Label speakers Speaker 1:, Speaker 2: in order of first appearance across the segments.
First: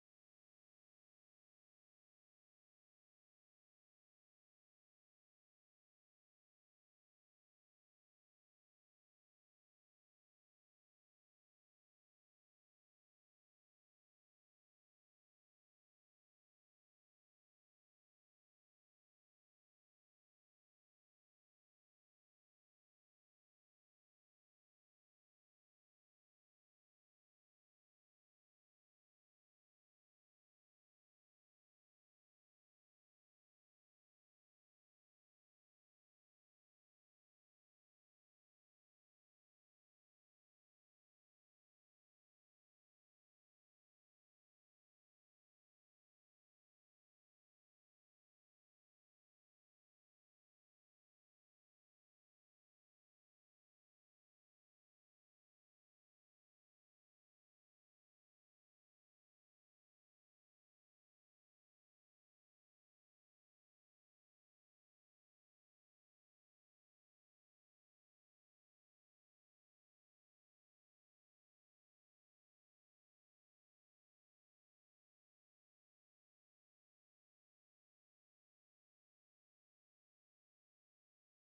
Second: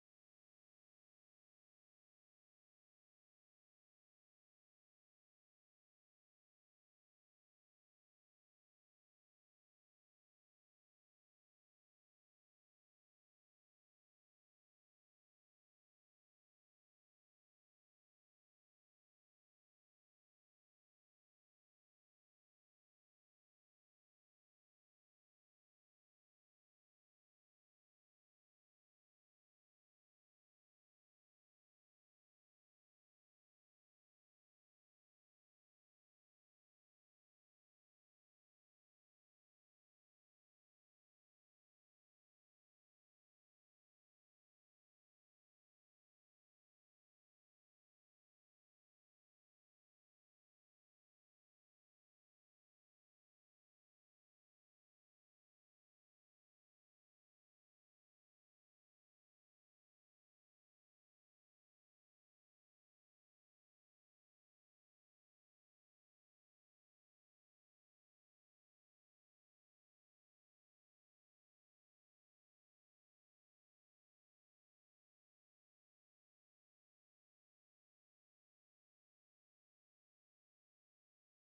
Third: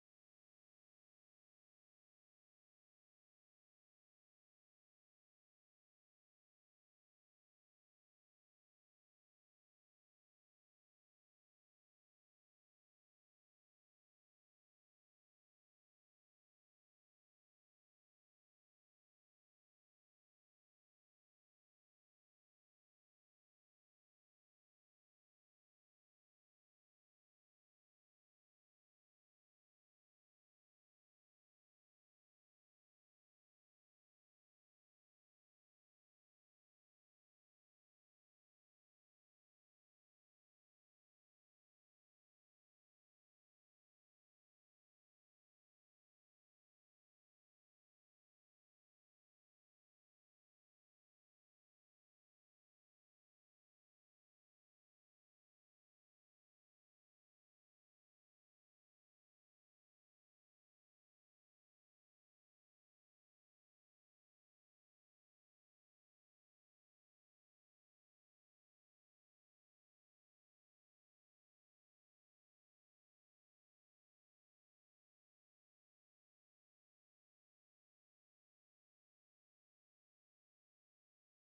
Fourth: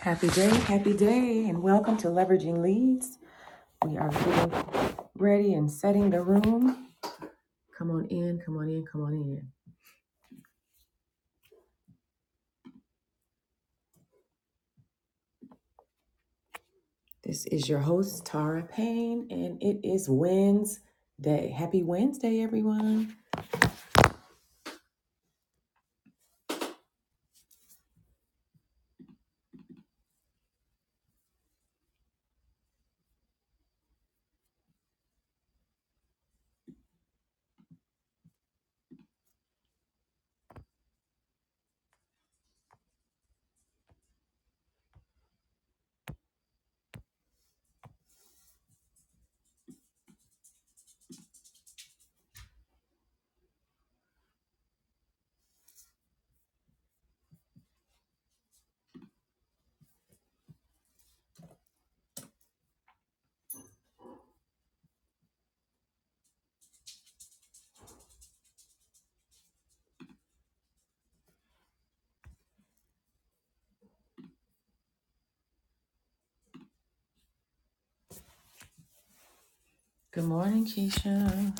Speaker 1: Happy day, happy day, and welcome to Leveraging Leads. We are getting ready and setting the room. Come on in, come on in, come on in. This is your host, Tara Payne, and it is Wednesday. Happy Wednesday, everyone. Good morning, Keisha.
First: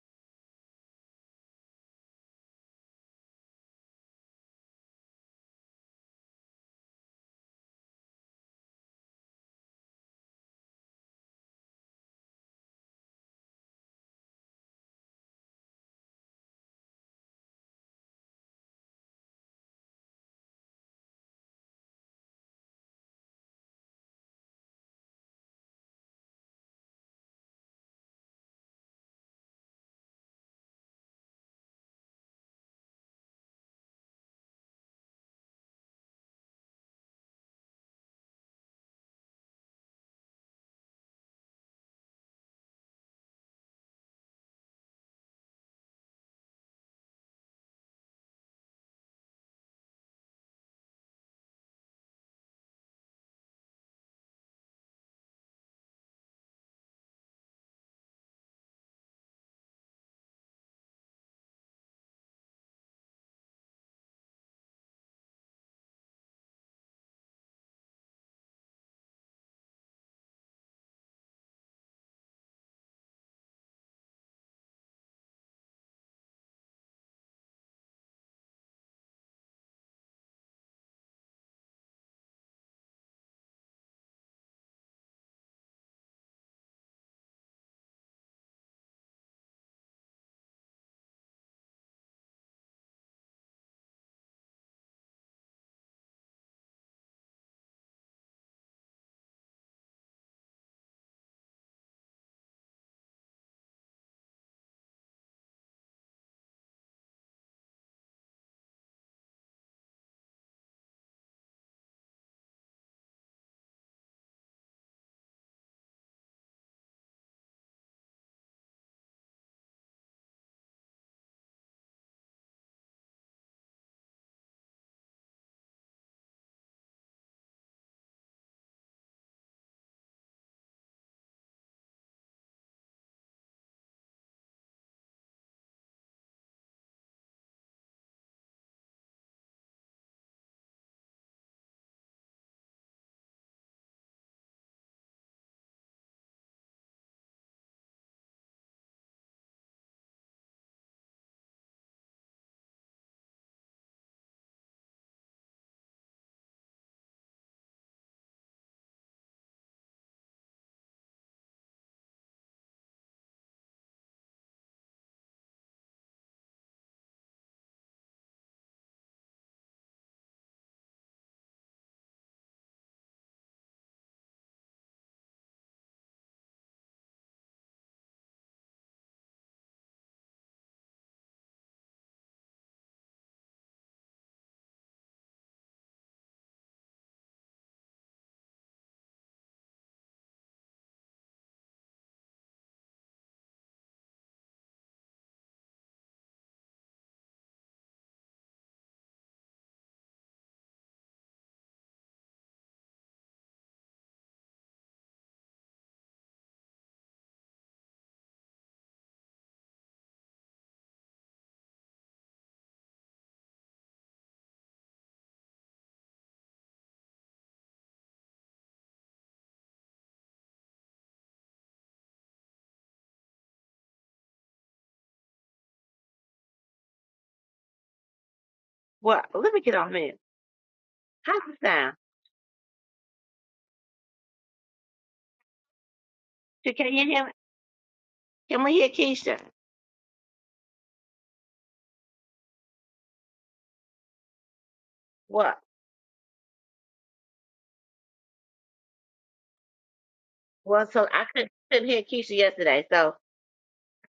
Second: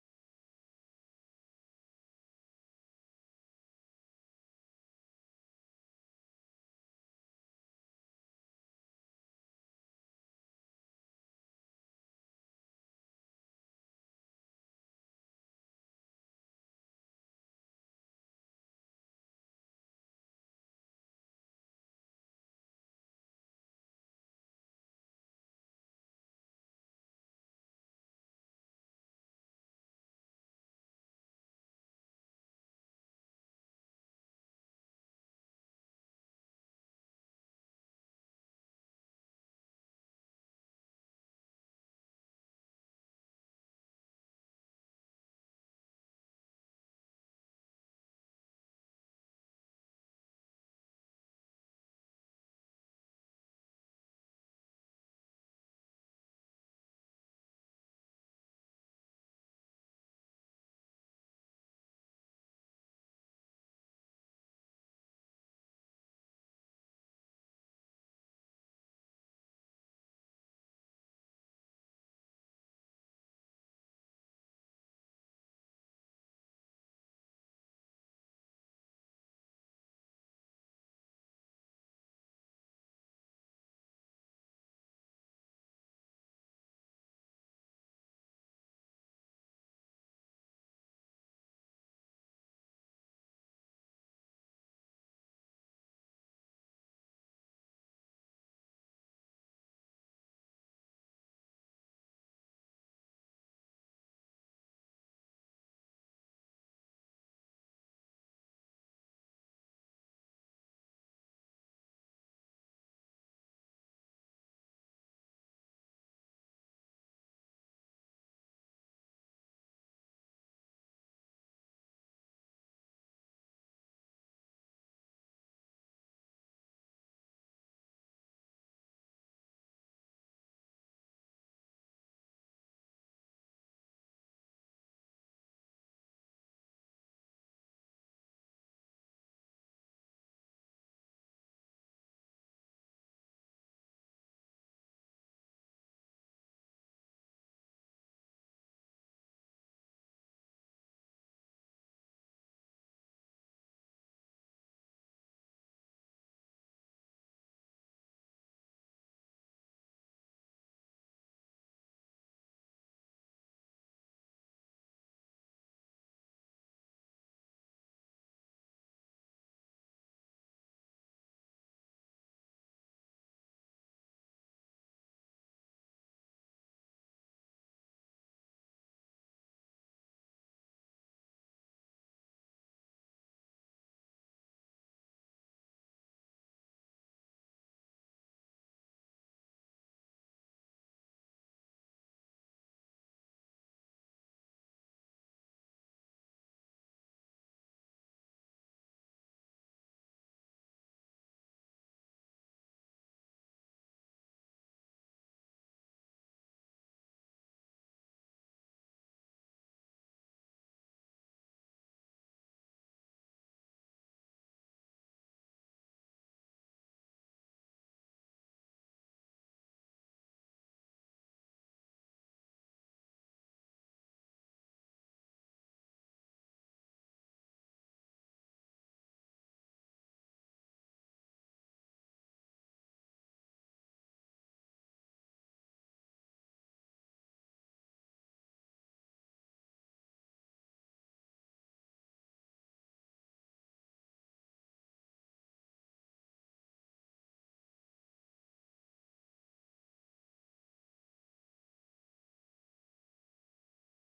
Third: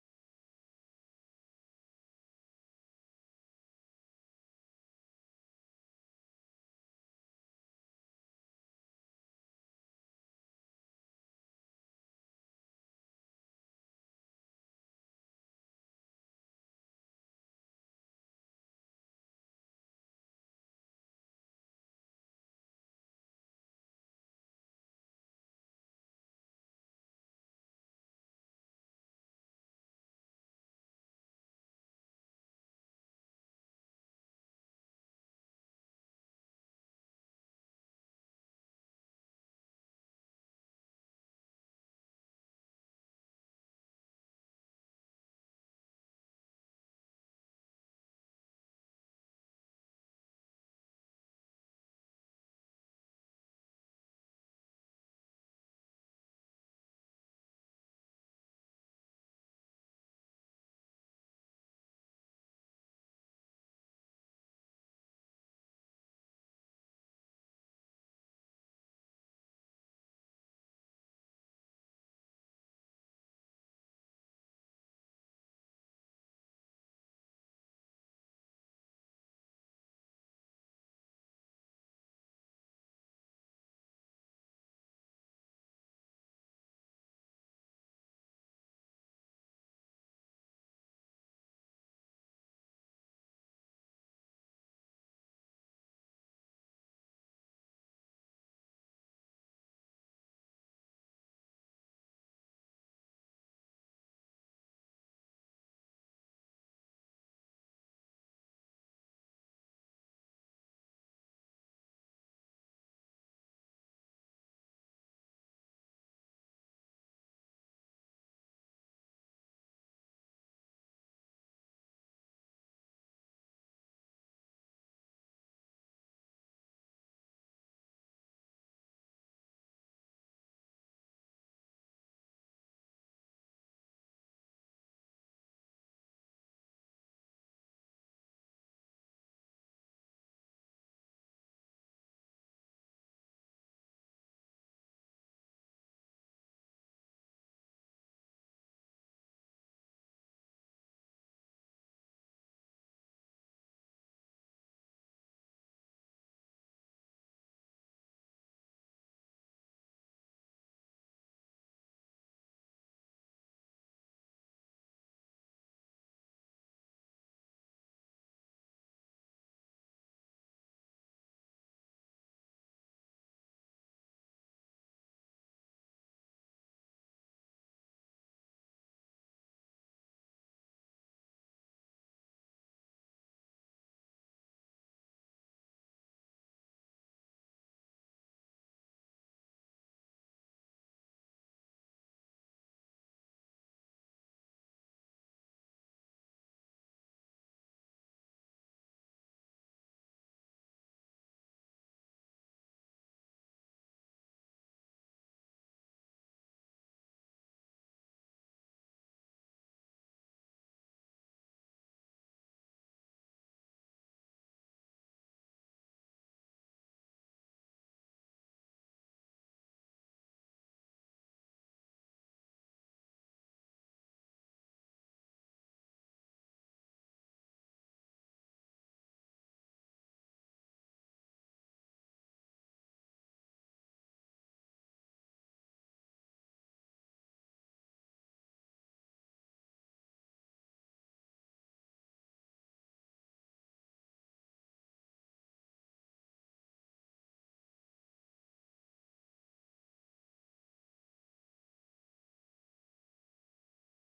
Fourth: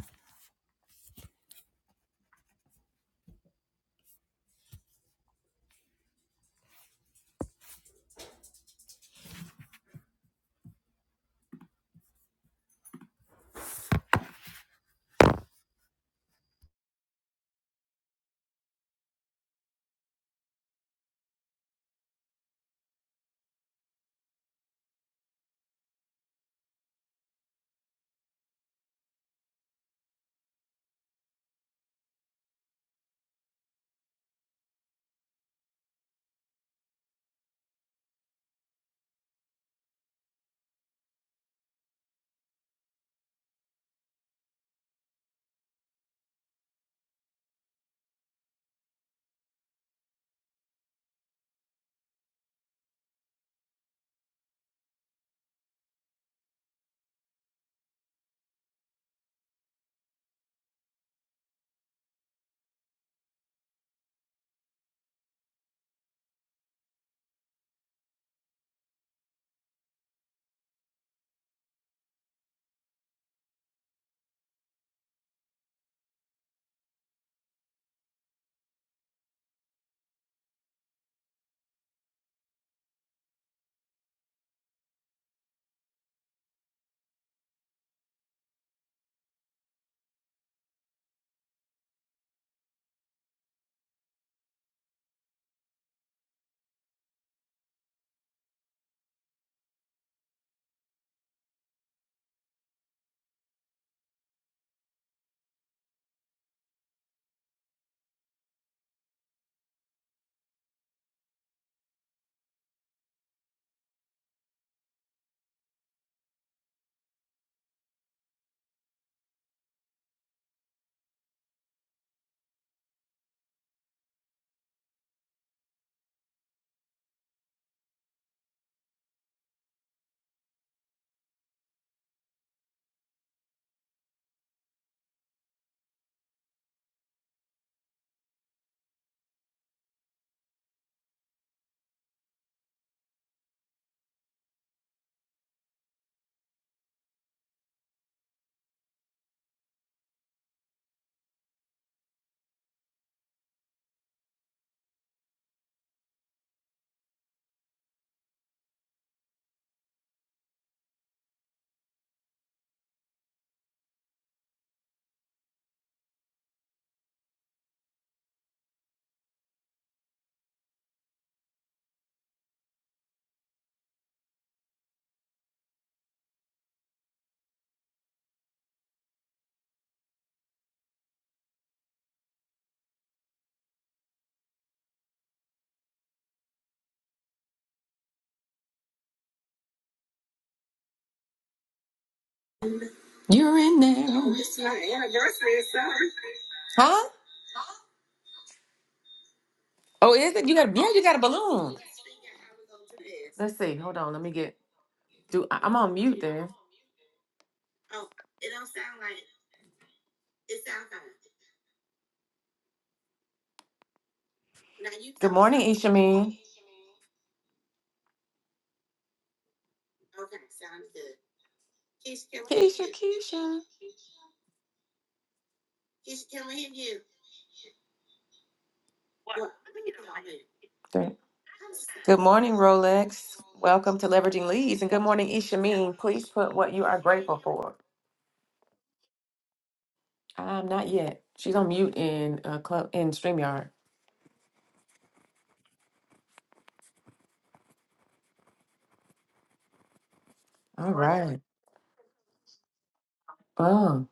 Speaker 1: You're in there. Oh, it's my anniversary, sorry. Huh? Oh, is it? You got yeah, you got a balloon. Let's see. Hold on. Let me get do I- I'm on mute there. Good morning, Ishamine. Keisha, Keisha.
Speaker 2: What? Let me get off mute.
Speaker 1: Great.
Speaker 2: How's it sound?
Speaker 1: Good morning, Rolex. Welcome to Leveraging Leads. And good morning, Ishameen. Please put what
Speaker 2: Can
Speaker 1: you
Speaker 2: can
Speaker 1: are
Speaker 2: you hear me?
Speaker 1: grateful for.
Speaker 2: Can we hear Keisha?
Speaker 1: Um, not yet. She's on mute in uh, club in StreamYard.
Speaker 2: What? Well,
Speaker 1: All
Speaker 2: so I
Speaker 1: right.
Speaker 2: couldn't, couldn't hear Keisha yesterday, so
Speaker 1: Oh,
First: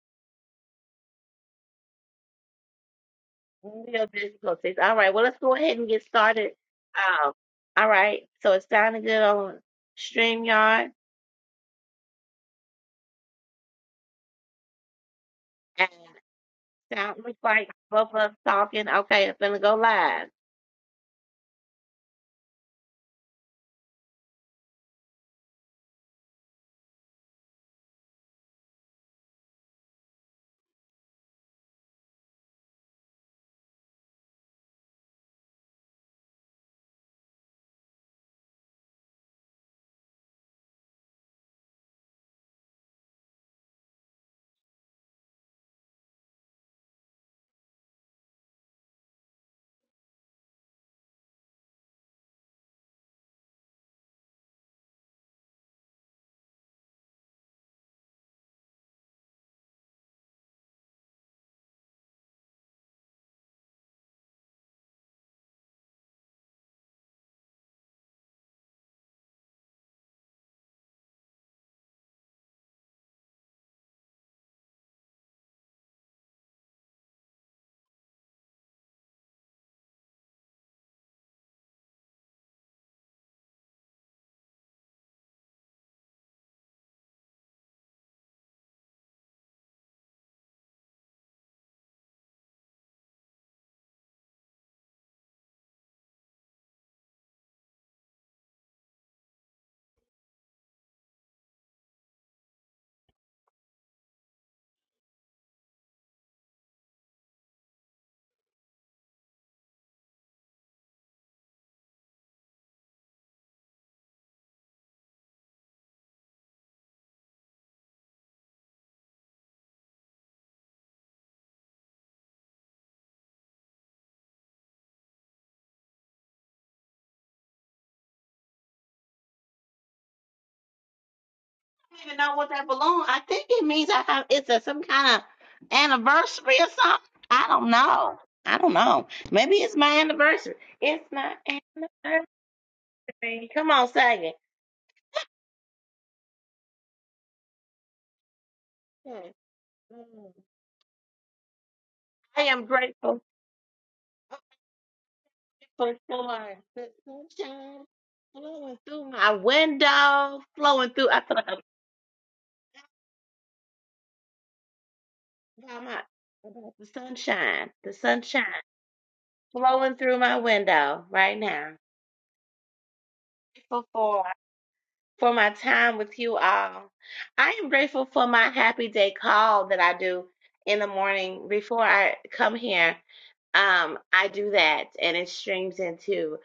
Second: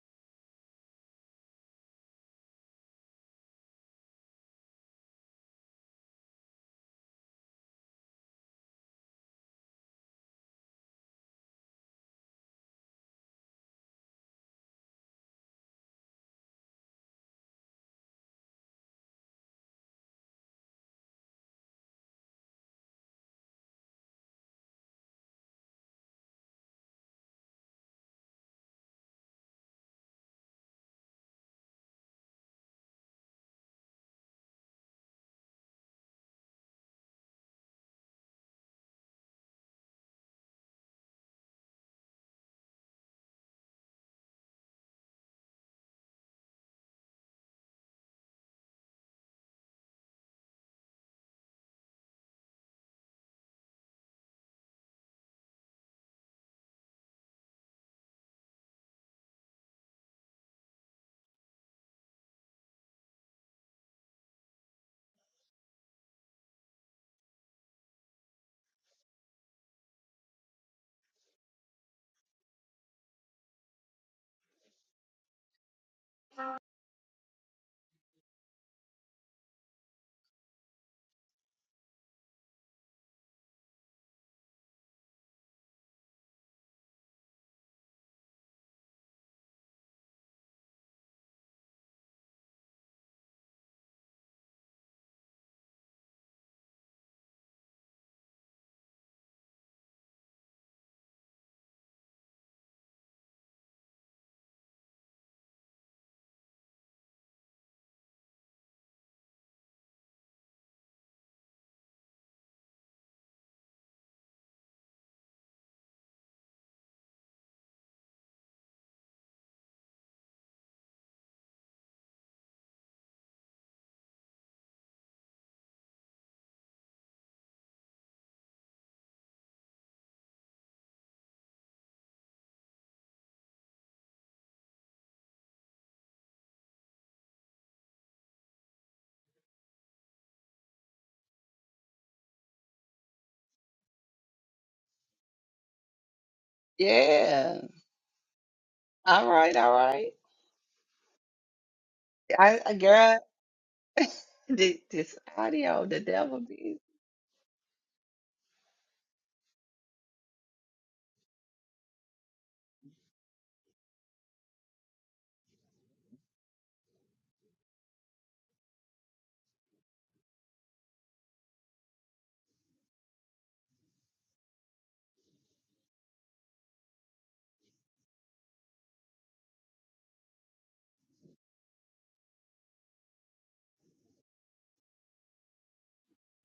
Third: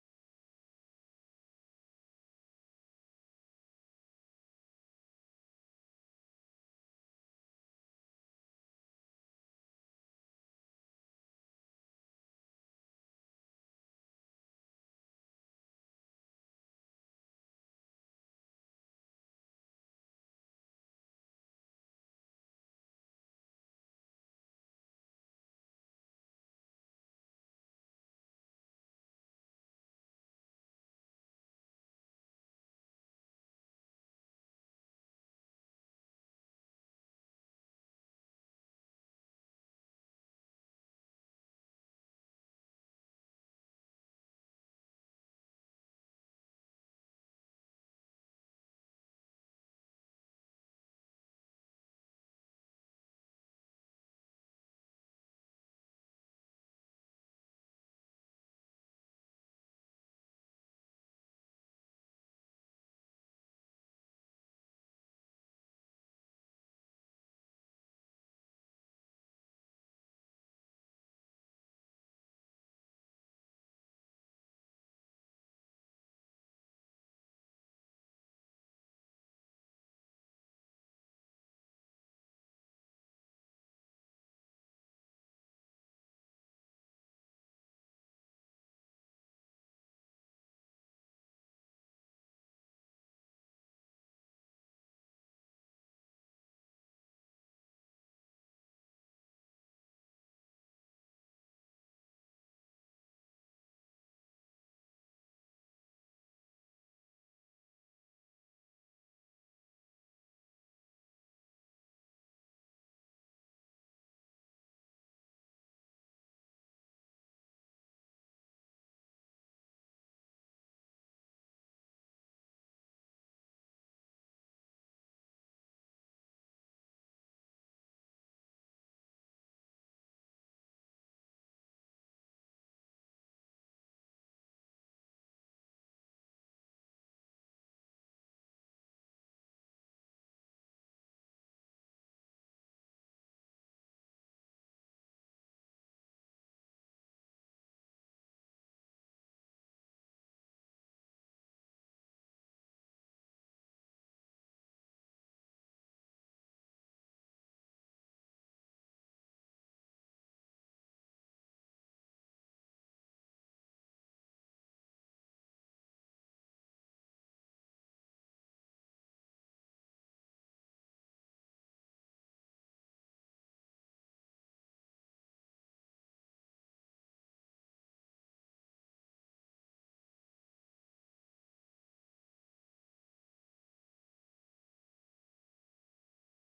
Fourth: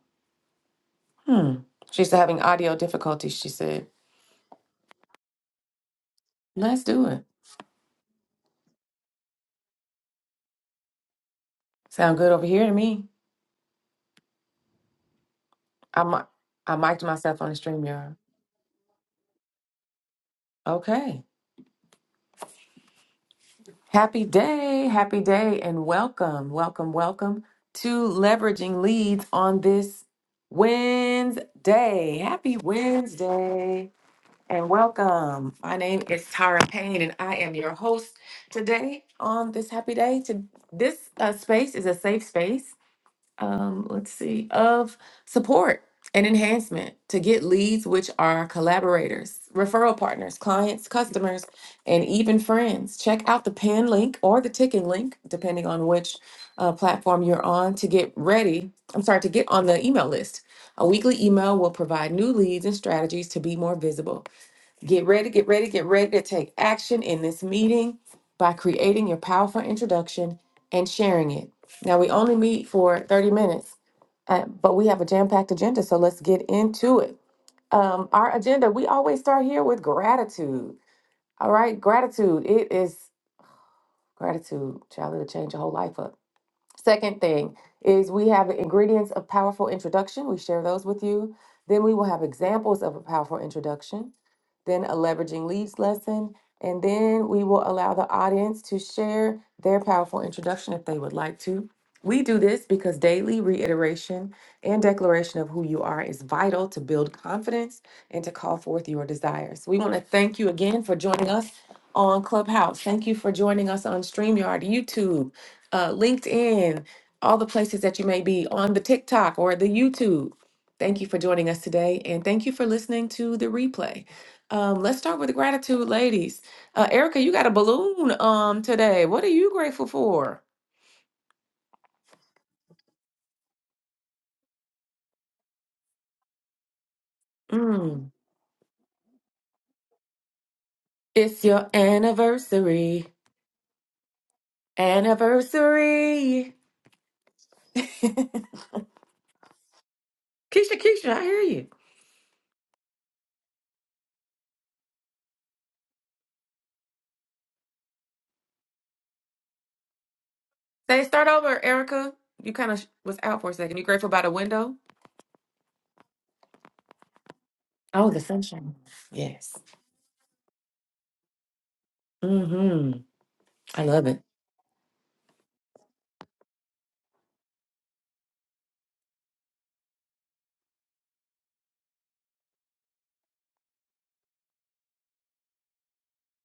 Speaker 1: hmm. She's having audio difficulties, she said.
Speaker 2: real difficulties. All right, well, let's go ahead and get started.
Speaker 1: Let's do it.
Speaker 2: Um, all right, so it's sounding good on StreamYard
Speaker 1: Sound good over here to me.
Speaker 2: and
Speaker 1: I, mi- I mic'd
Speaker 2: sound looks
Speaker 1: myself on
Speaker 2: like both of
Speaker 1: StreamYard.
Speaker 2: us talking. Okay, I'm gonna go live.
Speaker 1: Okay. Happy day, happy day, and welcome, welcome, welcome to Leveraging Leads on this Wednesday. Happy Wednesday, and welcome. My name is Tara Payne, and I am your host today on this happy day. To, this uh, space is a safe space um, let's see, of support and enhancement to get leads, which are collaborators, referral partners, clients, customers, and even friends. Check out the pin link or the ticking link, depending on which uh, platform you're on, to get ready. I'm sorry, to get on the email list. A weekly email will provide new leads and strategies to be more visible. Get ready, get ready, get ready to take action in this meeting by creating your powerful introduction and sharing it. Now, we only meet for 30 minutes, uh, but we have a jam packed agenda, so let's get into it. Um, our agenda, we always start here with gratitude. All right, gratitude. It is gratitude. Child, it'll change your whole life up. Second thing is we have the ingredients of powerful introduction. We share those with you. Then we will have examples of a powerful introduction, then a leveraging leads lesson, and then we will allow the audience to share their powerful introduction if they would like to. We do this because daily reiteration and declaration of who you are is vital to build confidence and to call forth your desires. We want to thank you again for joining us on Clubhouse. Thank you for joining us on StreamYard, YouTube uh, LinkedIn, all the places that you may be on the TikTok or the YouTube. Thank you for joining us today, and thank you for listening to the replay. Um, let's start with the gratitude, ladies. Uh, Erica, you got a balloon um today. What are you grateful for?
Speaker 2: don't even know what that balloon. I think it means I have. It's a, some kind of anniversary or something. I don't
Speaker 1: Mm,
Speaker 2: know. I don't know. Maybe it's my anniversary. It's my
Speaker 1: it's your
Speaker 2: anniversary.
Speaker 1: anniversary,
Speaker 2: Come on, sing it.
Speaker 1: anniversary.
Speaker 3: Yeah.
Speaker 1: Keisha,
Speaker 3: All
Speaker 2: Yes,
Speaker 3: right. All right.
Speaker 1: Keisha, I hear you.
Speaker 2: I
Speaker 3: I,
Speaker 2: am
Speaker 3: I girl,
Speaker 2: grateful
Speaker 3: thi- this audio,
Speaker 2: for the
Speaker 3: the devil
Speaker 2: sunshine
Speaker 3: be.
Speaker 2: flowing through my window, flowing
Speaker 1: Say,
Speaker 2: through. I
Speaker 1: start
Speaker 2: feel like I'm
Speaker 1: over, Erica. You kind of was out for a second. You grateful about a window?
Speaker 2: talking about my about the sunshine. The
Speaker 1: Oh, the
Speaker 2: sunshine
Speaker 1: sunshine. Yes.
Speaker 2: flowing through my window right now.
Speaker 1: I
Speaker 2: Grateful
Speaker 1: love it.
Speaker 2: For. for my time with you all. I am grateful for my happy day call that I do in the morning before I come here um i do that and it streams into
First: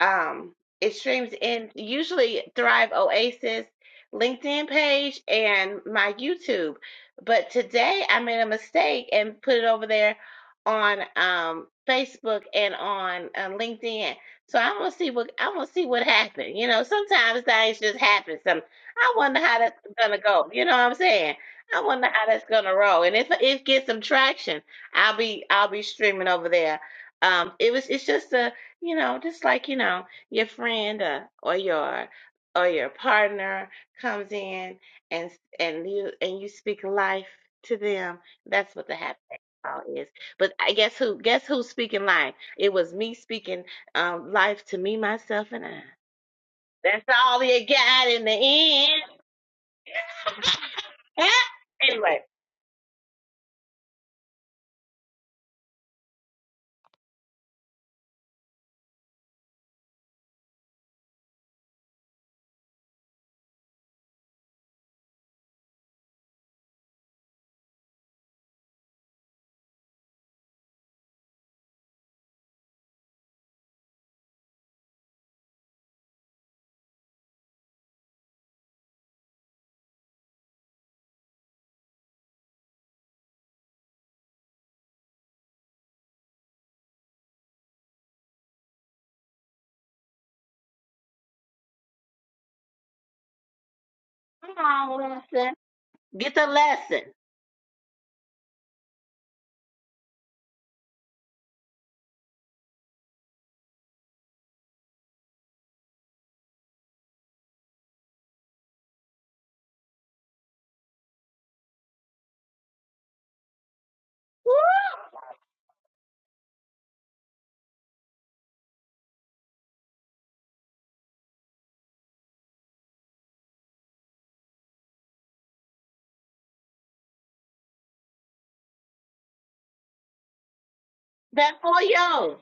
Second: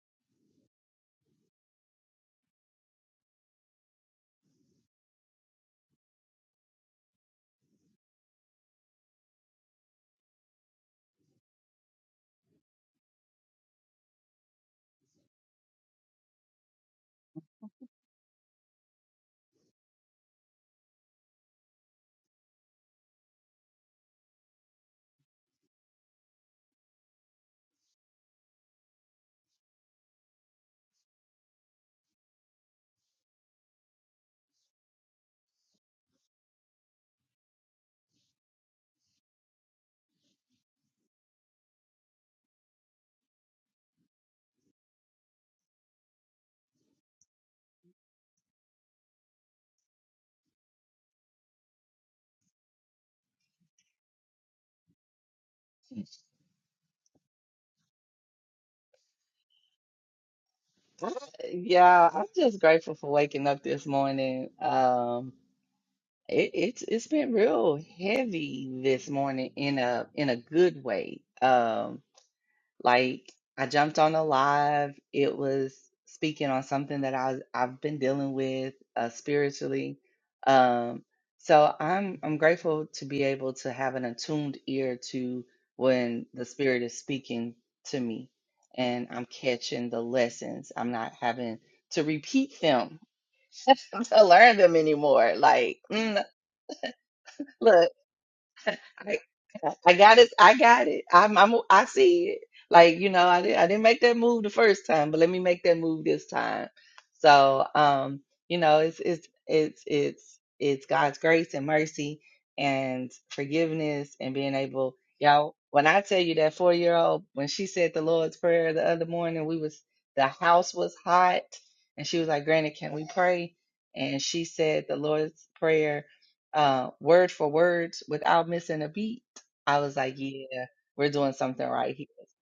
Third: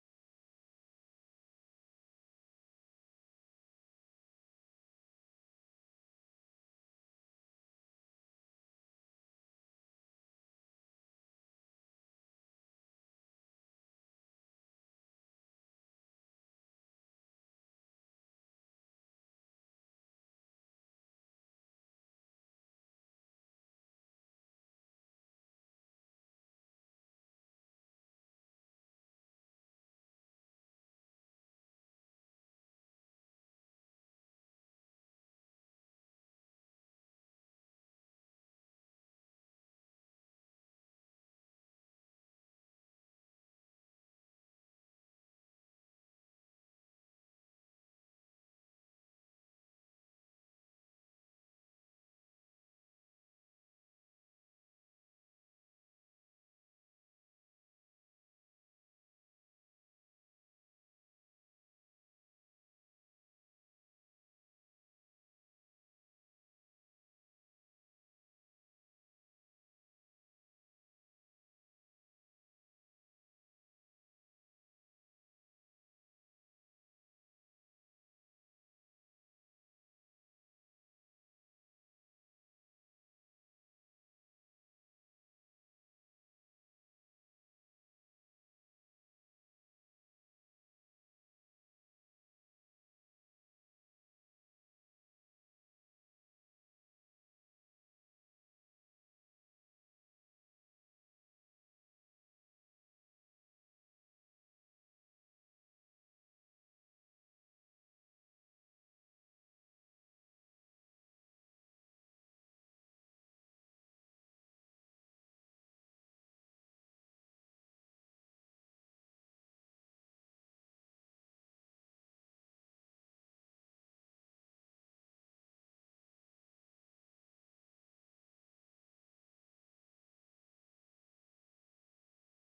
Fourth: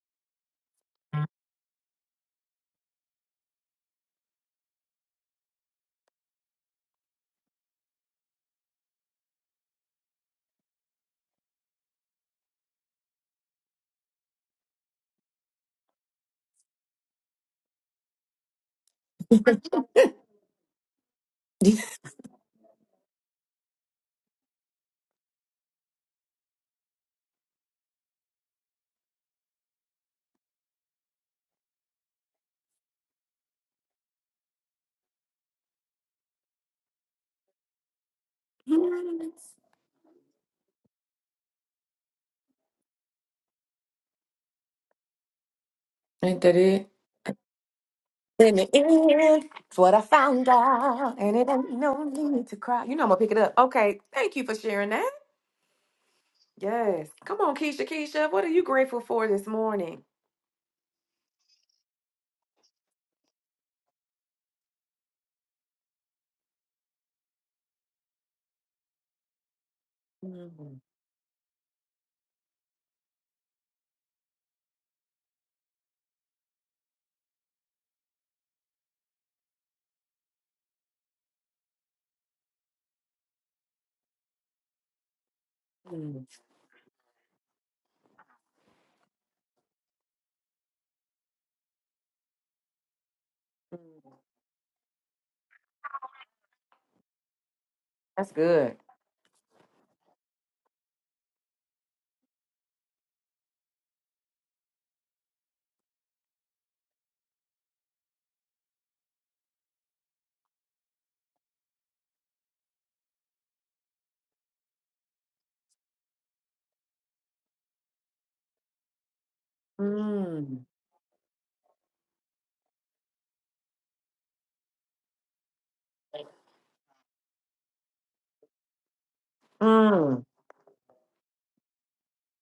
Speaker 2: um it streams in usually thrive oasis linkedin page and my youtube but today i made a mistake and put it over there on um facebook and on uh, linkedin so i'm gonna see what i'm gonna see what happened you know sometimes things just happen some i wonder how that's gonna go you know what i'm saying i wonder how that's gonna roll and if it gets some traction I'll be I'll be streaming over there. Um, it was it's just a you know just like you know your friend uh, or your or your partner comes in and and you and you speak life to them. That's what the happy hour is. But I guess who guess who's speaking life? It was me speaking um life to me myself and I.
Speaker 1: Ain't that it?
Speaker 2: That's all you got in the
Speaker 1: In the
Speaker 2: end.
Speaker 1: end, it's what I found out, and it ain't no
Speaker 2: anyway,
Speaker 1: need to cry. You know I'm gonna pick it up. Okay, thank you for sharing that. Yes, come on, Keisha. Keisha, what are you grateful for this morning?
Speaker 3: Yeah, I'm just grateful for waking up this morning. Um, it, it's it's been real heavy this morning in a in a
Speaker 1: Mm,
Speaker 3: good way. Um, Like I jumped on a live. It was speaking on something that I was, I've been dealing with uh, spiritually. Um, so I'm I'm grateful to be able to have an attuned ear to
Speaker 1: mm,
Speaker 3: when the spirit is speaking to me, and I'm catching the lessons. I'm not having to repeat them
Speaker 1: mm.
Speaker 3: to
Speaker 2: come
Speaker 3: learn them
Speaker 2: on,
Speaker 3: anymore.
Speaker 2: lesson.
Speaker 3: Like mm,
Speaker 2: Get the lesson.
Speaker 3: look.
Speaker 1: That's good.
Speaker 3: I, I got it. I got it. I'm, I'm, I see it. Like, you know, I didn't, I didn't make that move the first time, but let me make that move this time. So, um, you know, it's, it's, it's, it's, it's God's grace and mercy and forgiveness and being able,
Speaker 2: Woo!
Speaker 3: y'all, when I tell you that four year old, when she said the Lord's Prayer the other morning, we was, the
Speaker 1: Mm,
Speaker 3: house was hot and she was like, Granny, can we pray? And she said the Lord's Prayer uh, word for word without missing a beat, I was like,
Speaker 1: mm.
Speaker 3: yeah, we're doing
Speaker 2: That
Speaker 3: something
Speaker 2: for
Speaker 3: right here.
Speaker 2: yo,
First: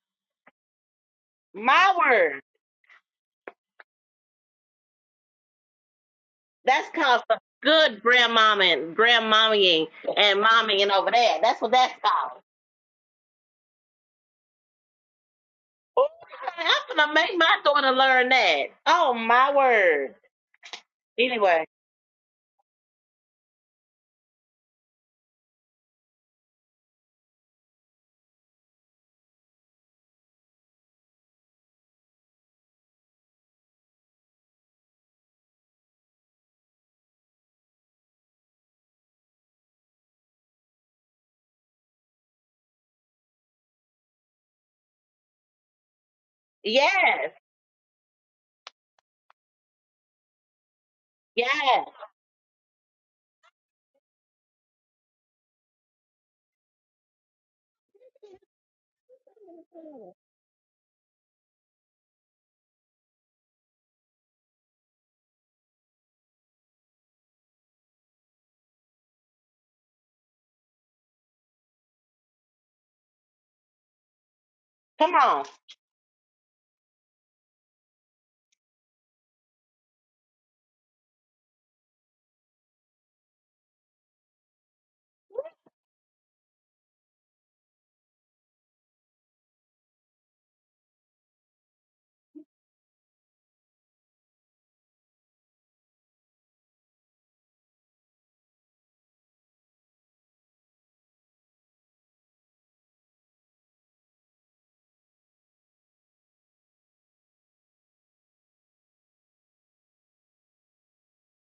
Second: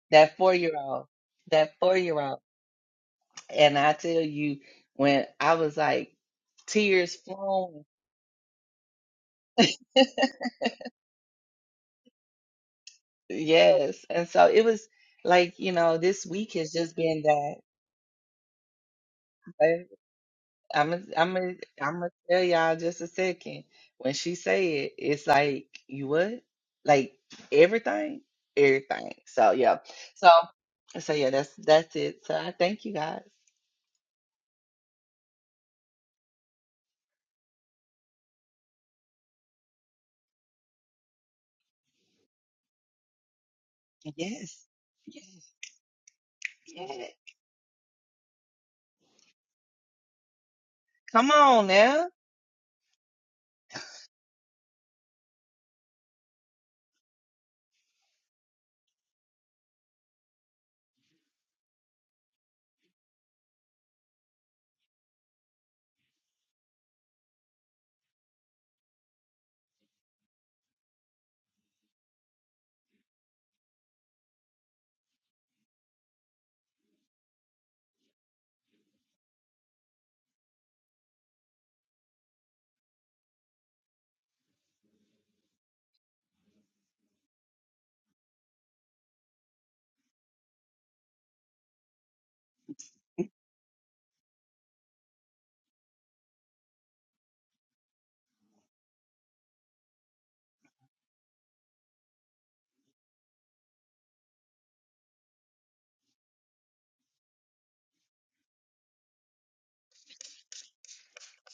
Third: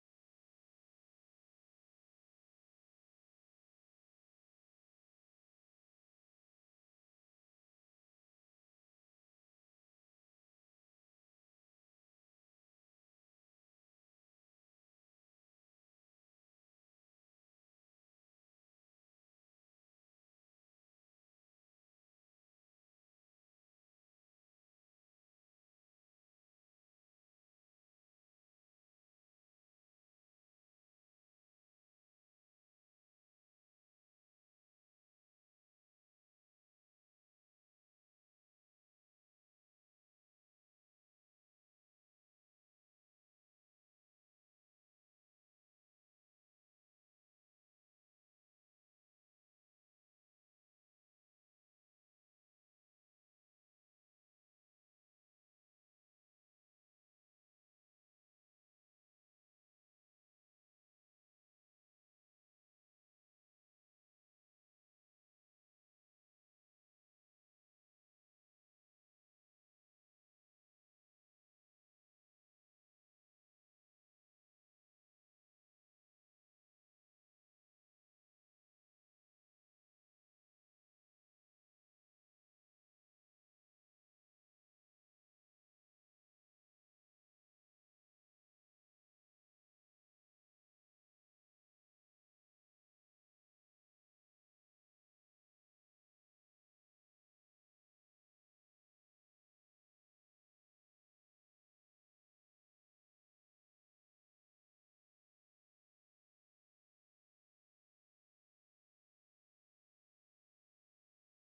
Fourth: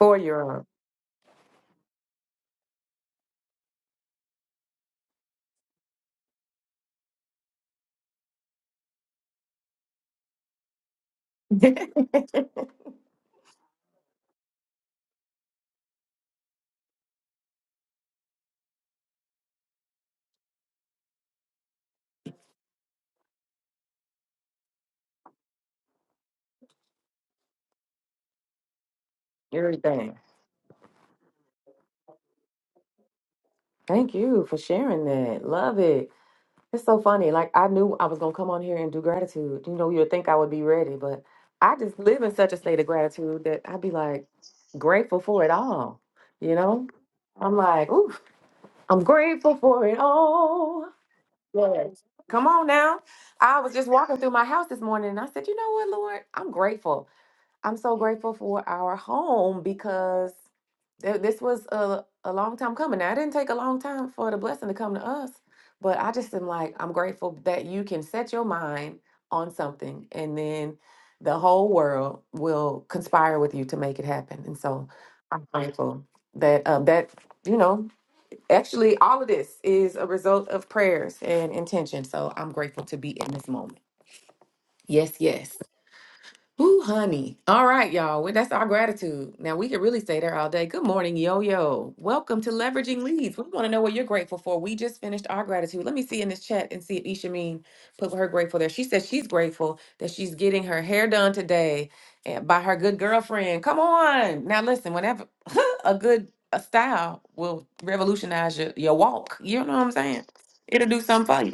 Speaker 1: Four
Speaker 3: That
Speaker 1: year
Speaker 3: four
Speaker 1: old.
Speaker 3: year old, that
Speaker 2: my
Speaker 3: four year old.
Speaker 2: word.
Speaker 3: And I tell you, when I was like,
Speaker 2: That's
Speaker 3: tears
Speaker 2: called for
Speaker 3: flowing.
Speaker 2: good grandmama and grandmommying and mommying over there. That's what that's called.
Speaker 3: Yes. And so it was like, you know,
Speaker 2: Oh,
Speaker 3: this week has just
Speaker 2: I'm gonna
Speaker 3: been
Speaker 2: make my daughter learn that. Oh my
Speaker 3: that.
Speaker 2: word.
Speaker 3: I'm gonna I'm gonna
Speaker 2: Anyway,
Speaker 3: I'm gonna tell y'all just a second. When she say it, it's like you what? Like everything, everything. So yeah.
Speaker 1: Everything.
Speaker 3: So so yeah, that's that's it. So I thank you guys.
Speaker 1: Thank you for sharing that. Love it. It's so funny. Like I knew I was gonna come on here and do gratitude. You know, you would think I would be ready, but I just live in such a state of gratitude that I'd be like
Speaker 3: Yes,
Speaker 1: grateful
Speaker 3: yes,
Speaker 1: for it all. You know,
Speaker 3: yes.
Speaker 2: yes,
Speaker 1: I'm like, ooh, I'm grateful for it all.
Speaker 3: Come on
Speaker 2: yes.
Speaker 3: now.
Speaker 1: Come on now. I was just walking through my house this morning and I said, you know what, Lord, I'm grateful. I'm so grateful for our home because th- this was a, a long time coming. Now, it didn't take a long time for the blessing to come to us, but I just am like, I'm grateful that you can set your mind on something and then the whole world will conspire with you to make it happen. And so
Speaker 2: Come on.
Speaker 1: I'm grateful that, uh, that you know, actually, all of this is a result of prayers and intention. So I'm grateful to be in this moment. Yes, yes. Ooh, honey. All right, y'all. Well, that's our gratitude. Now we could really stay there all day. Good morning, yo yo. Welcome to Leveraging Leads. We want to know what you're grateful for. We just finished our gratitude. Let me see in this chat and see if Ishameen put her grateful there. She says she's grateful that she's getting her hair done today eh, by her good girlfriend. Come on. Now listen, whenever a good a style will revolutionize your, your walk. You know what I'm saying? It'll do something for you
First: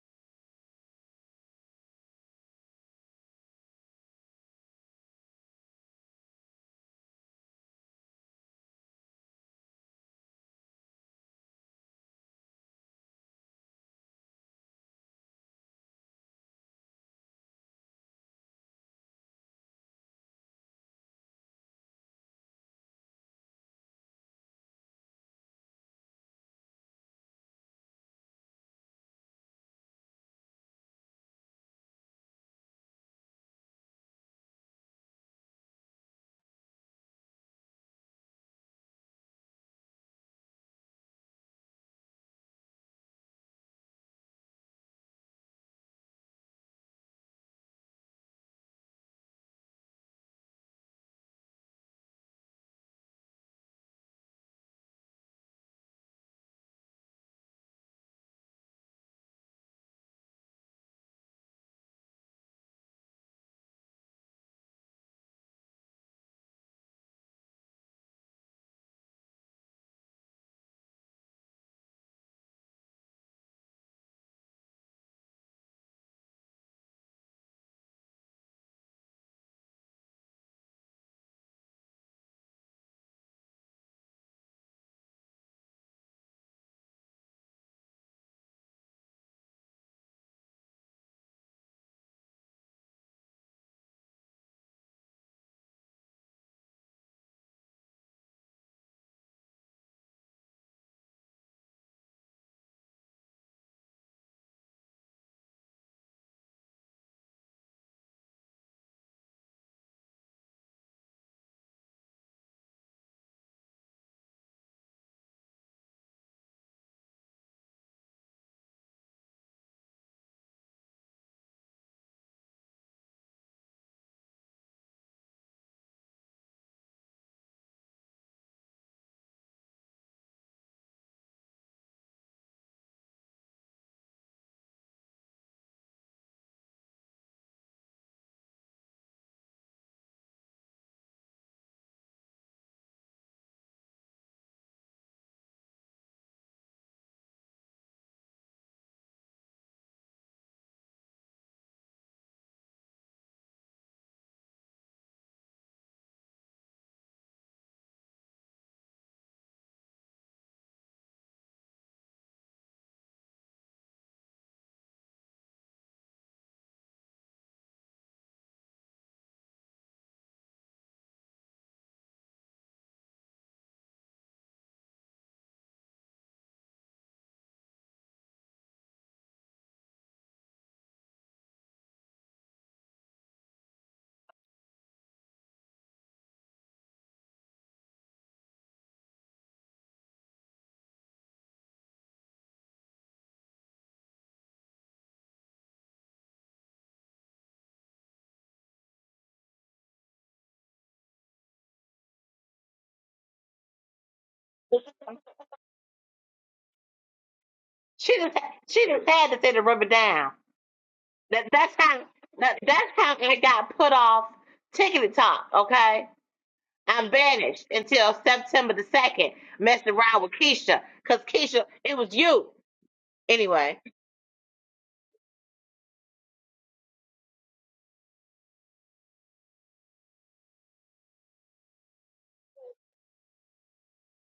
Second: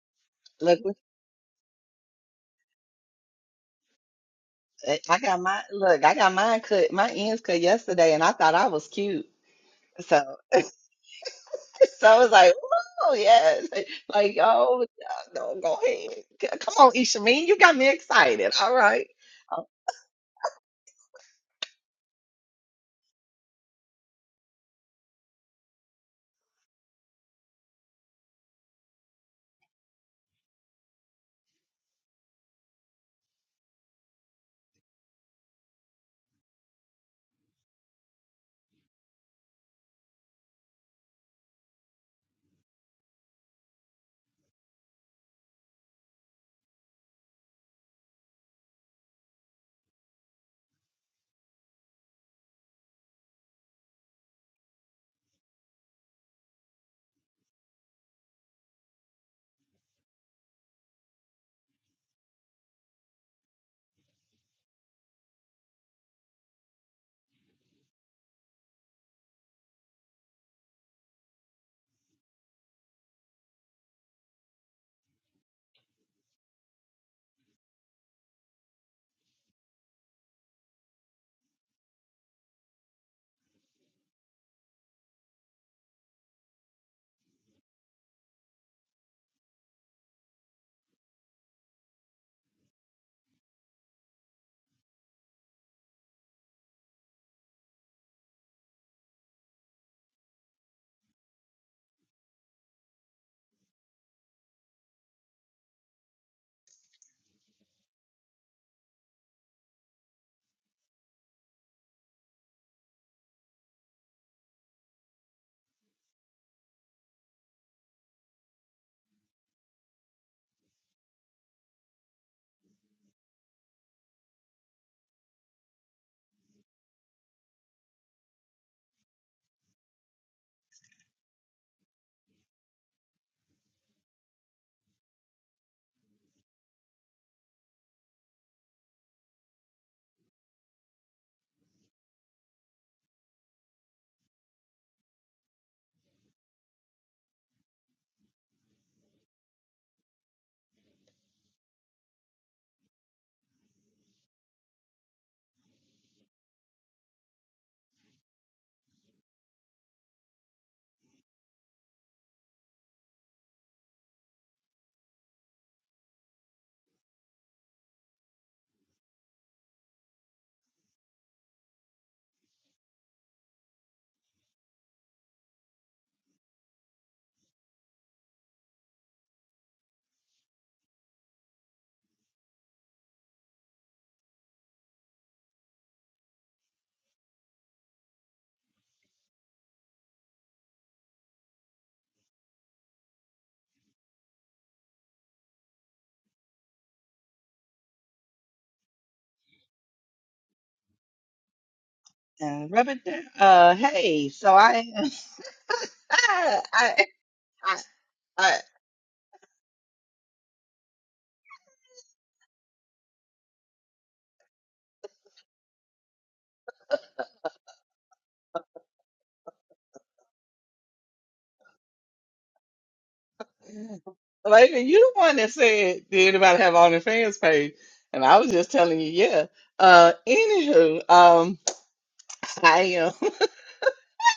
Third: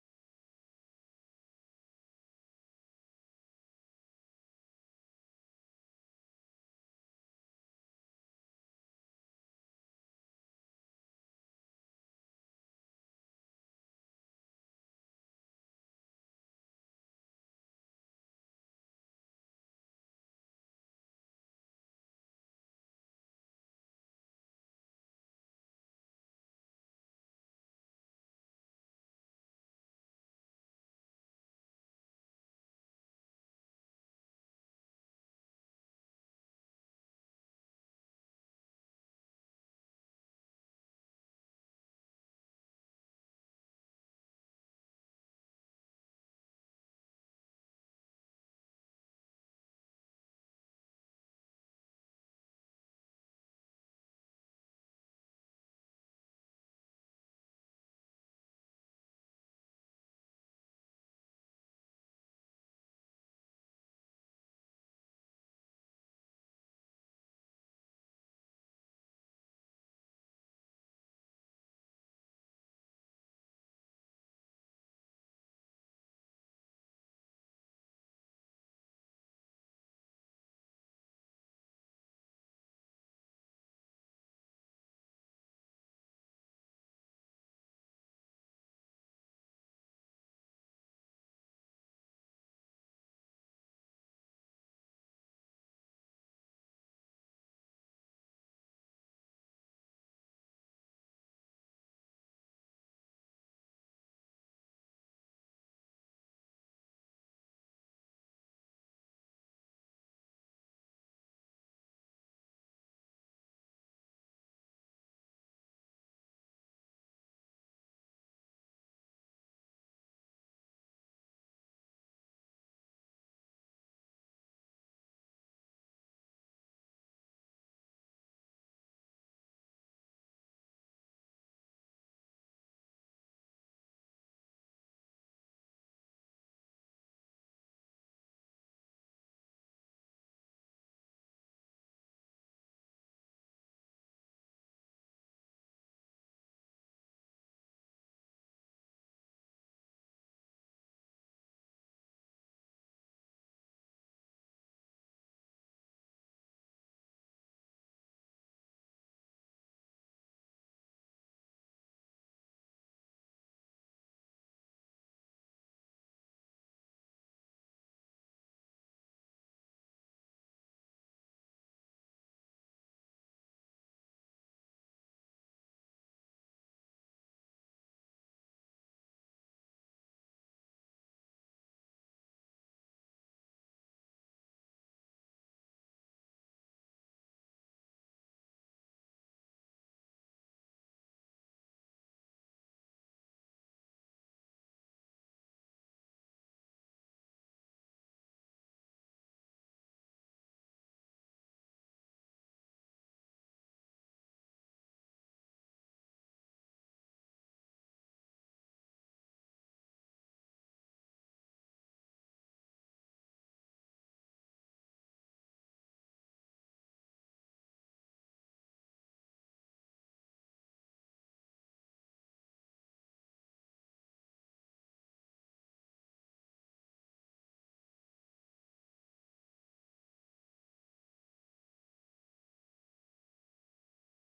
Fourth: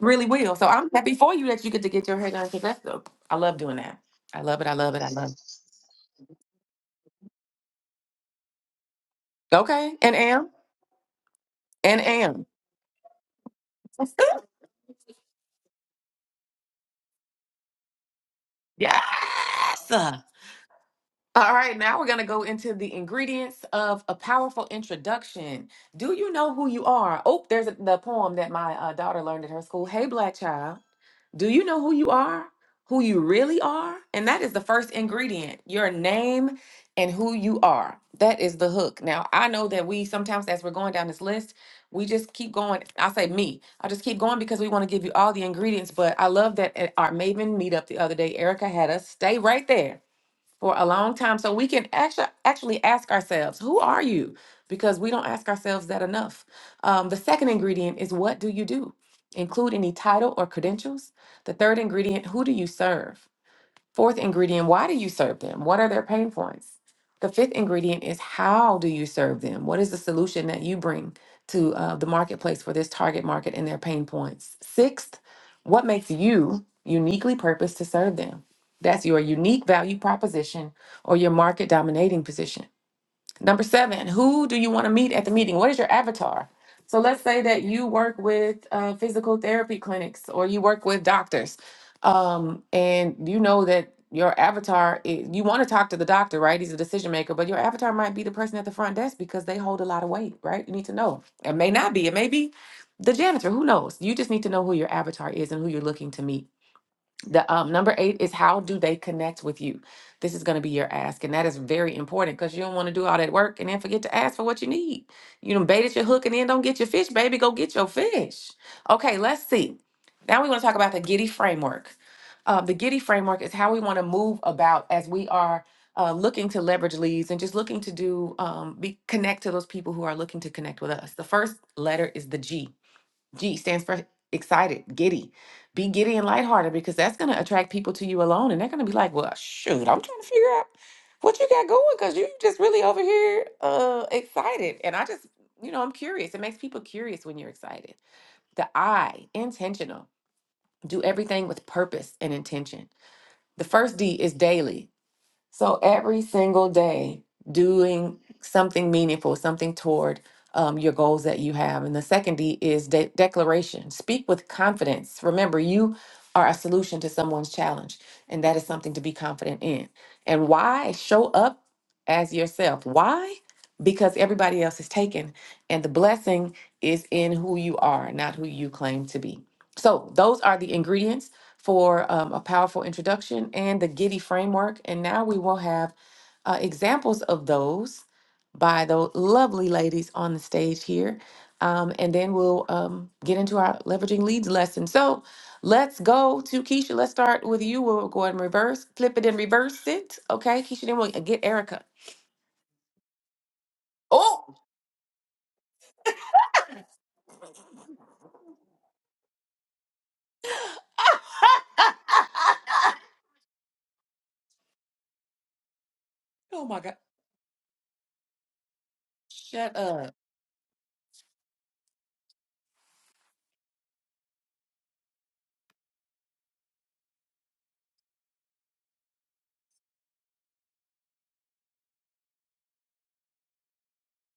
Speaker 1: really will. So
Speaker 3: Look,
Speaker 1: I'm happy for you that you get to get your hair done because that's the I love doing that. I love it. I love
Speaker 3: I
Speaker 1: it. I
Speaker 3: I
Speaker 1: love
Speaker 3: got
Speaker 1: it.
Speaker 3: my look. I got mine cut, my ends cut yesterday, and I thought I was cute.
Speaker 1: Okay. And
Speaker 3: So
Speaker 1: am and
Speaker 3: so I was
Speaker 1: am.
Speaker 3: like, oh yes, like oh no, go ahead. G- Come on, Isha, you got me excited. All right.
Speaker 1: yes. All right, now we're gonna go into the ingredients of a powerful introduction. Do you know who you are? Oh, there's a, the poem that my uh, daughter learned at her school. Hey, black child. Do you know who you are? Who you really are? And that is the first ingredient your name and who you are. That is the hook. Now, I know that we sometimes, as we're going down this list, we just keep going. I say me. I just keep going because we want to give you all the ingredients. But I love that at our Maven meetup the other day, Erica had us stay right there for a long time. So we can actually actually ask ourselves, who are you? Because we don't ask ourselves that enough. Um, the second ingredient is what do you do? Include any title or credentials. The third ingredient, who do you serve? Fourth ingredient, why do you serve them? What are their pain points? The fifth ingredient is how do you serve them? What is the solution that you bring to uh, the marketplace for this target market and their pain points? Sixth, what makes you uniquely purposed to serve them? That's your unique value proposition or your market dominating position. Number seven, who do you want to meet at the meeting? What is your avatar? So let's say that you work with uh, physical therapy clinics or you work with doctors, um, and you know that your avatar, is, you want to talk to the doctor, right? He's a decision maker, but your avatar might be the person at the front desk because they hold a lot of weight, right? You need to know. It may not be, it may be the janitor, who knows? You just need to know who your avatar is and who you're looking to meet. The um, number eight is how do they connect with you? This is going to be your ask, and that is very important because you don't want to do all that work and then forget to ask for what you need. You done baited your hook and then don't get your fish, baby. Go get your fish. Okay, let's see. Now we want to talk about the Giddy framework. Uh, the Giddy framework is how we want to move about as we are uh, looking to leverage leads and just looking to do um, be connect to those people who are looking to connect with us. The first letter is the G. G stands for excited, giddy. Be giddy and lighthearted because that's going to attract people to you alone. And they're going to be like, well, shoot, I'm trying to figure out what you got going because you just really over here uh, excited. And I just, you know, I'm curious. It makes people curious when you're excited. The I, intentional. Do everything with purpose and intention. The first D is daily. So every single day, doing something meaningful, something toward um, your goals that you have. And the second D is de- declaration. Speak with confidence. Remember, you are a solution to someone's challenge, and that is something to be confident in. And why? Show up as yourself. Why? Because everybody else is taken, and the blessing is in who you are, not who you claim to be. So, those are the ingredients for um, a powerful introduction and the Giddy framework. And now we will have uh, examples of those by the lovely ladies on the stage here. Um, and then we'll um, get into our leveraging leads lesson. So let's go to Keisha. Let's start with you. We'll go ahead and reverse, flip it and reverse it. Okay, Keisha, then we'll get Erica.
Speaker 3: Uh, rub it down. Uh, hey, so
Speaker 1: Oh!
Speaker 3: I, I, I,
Speaker 2: She just
Speaker 3: I,
Speaker 2: she just had to say the rubber down. That that's how that, that's how I got put off tickety talk. Okay,
Speaker 1: oh my God.
Speaker 2: I'm banished until September the 2nd,
Speaker 1: Shut
Speaker 2: messing
Speaker 1: up.
Speaker 2: around with Keisha. Because Keisha, it was you. Anyway.
Speaker 3: like you the one that said, did anybody have an OnlyFans page? And I was just telling you, yeah. Uh, anywho, um, I am,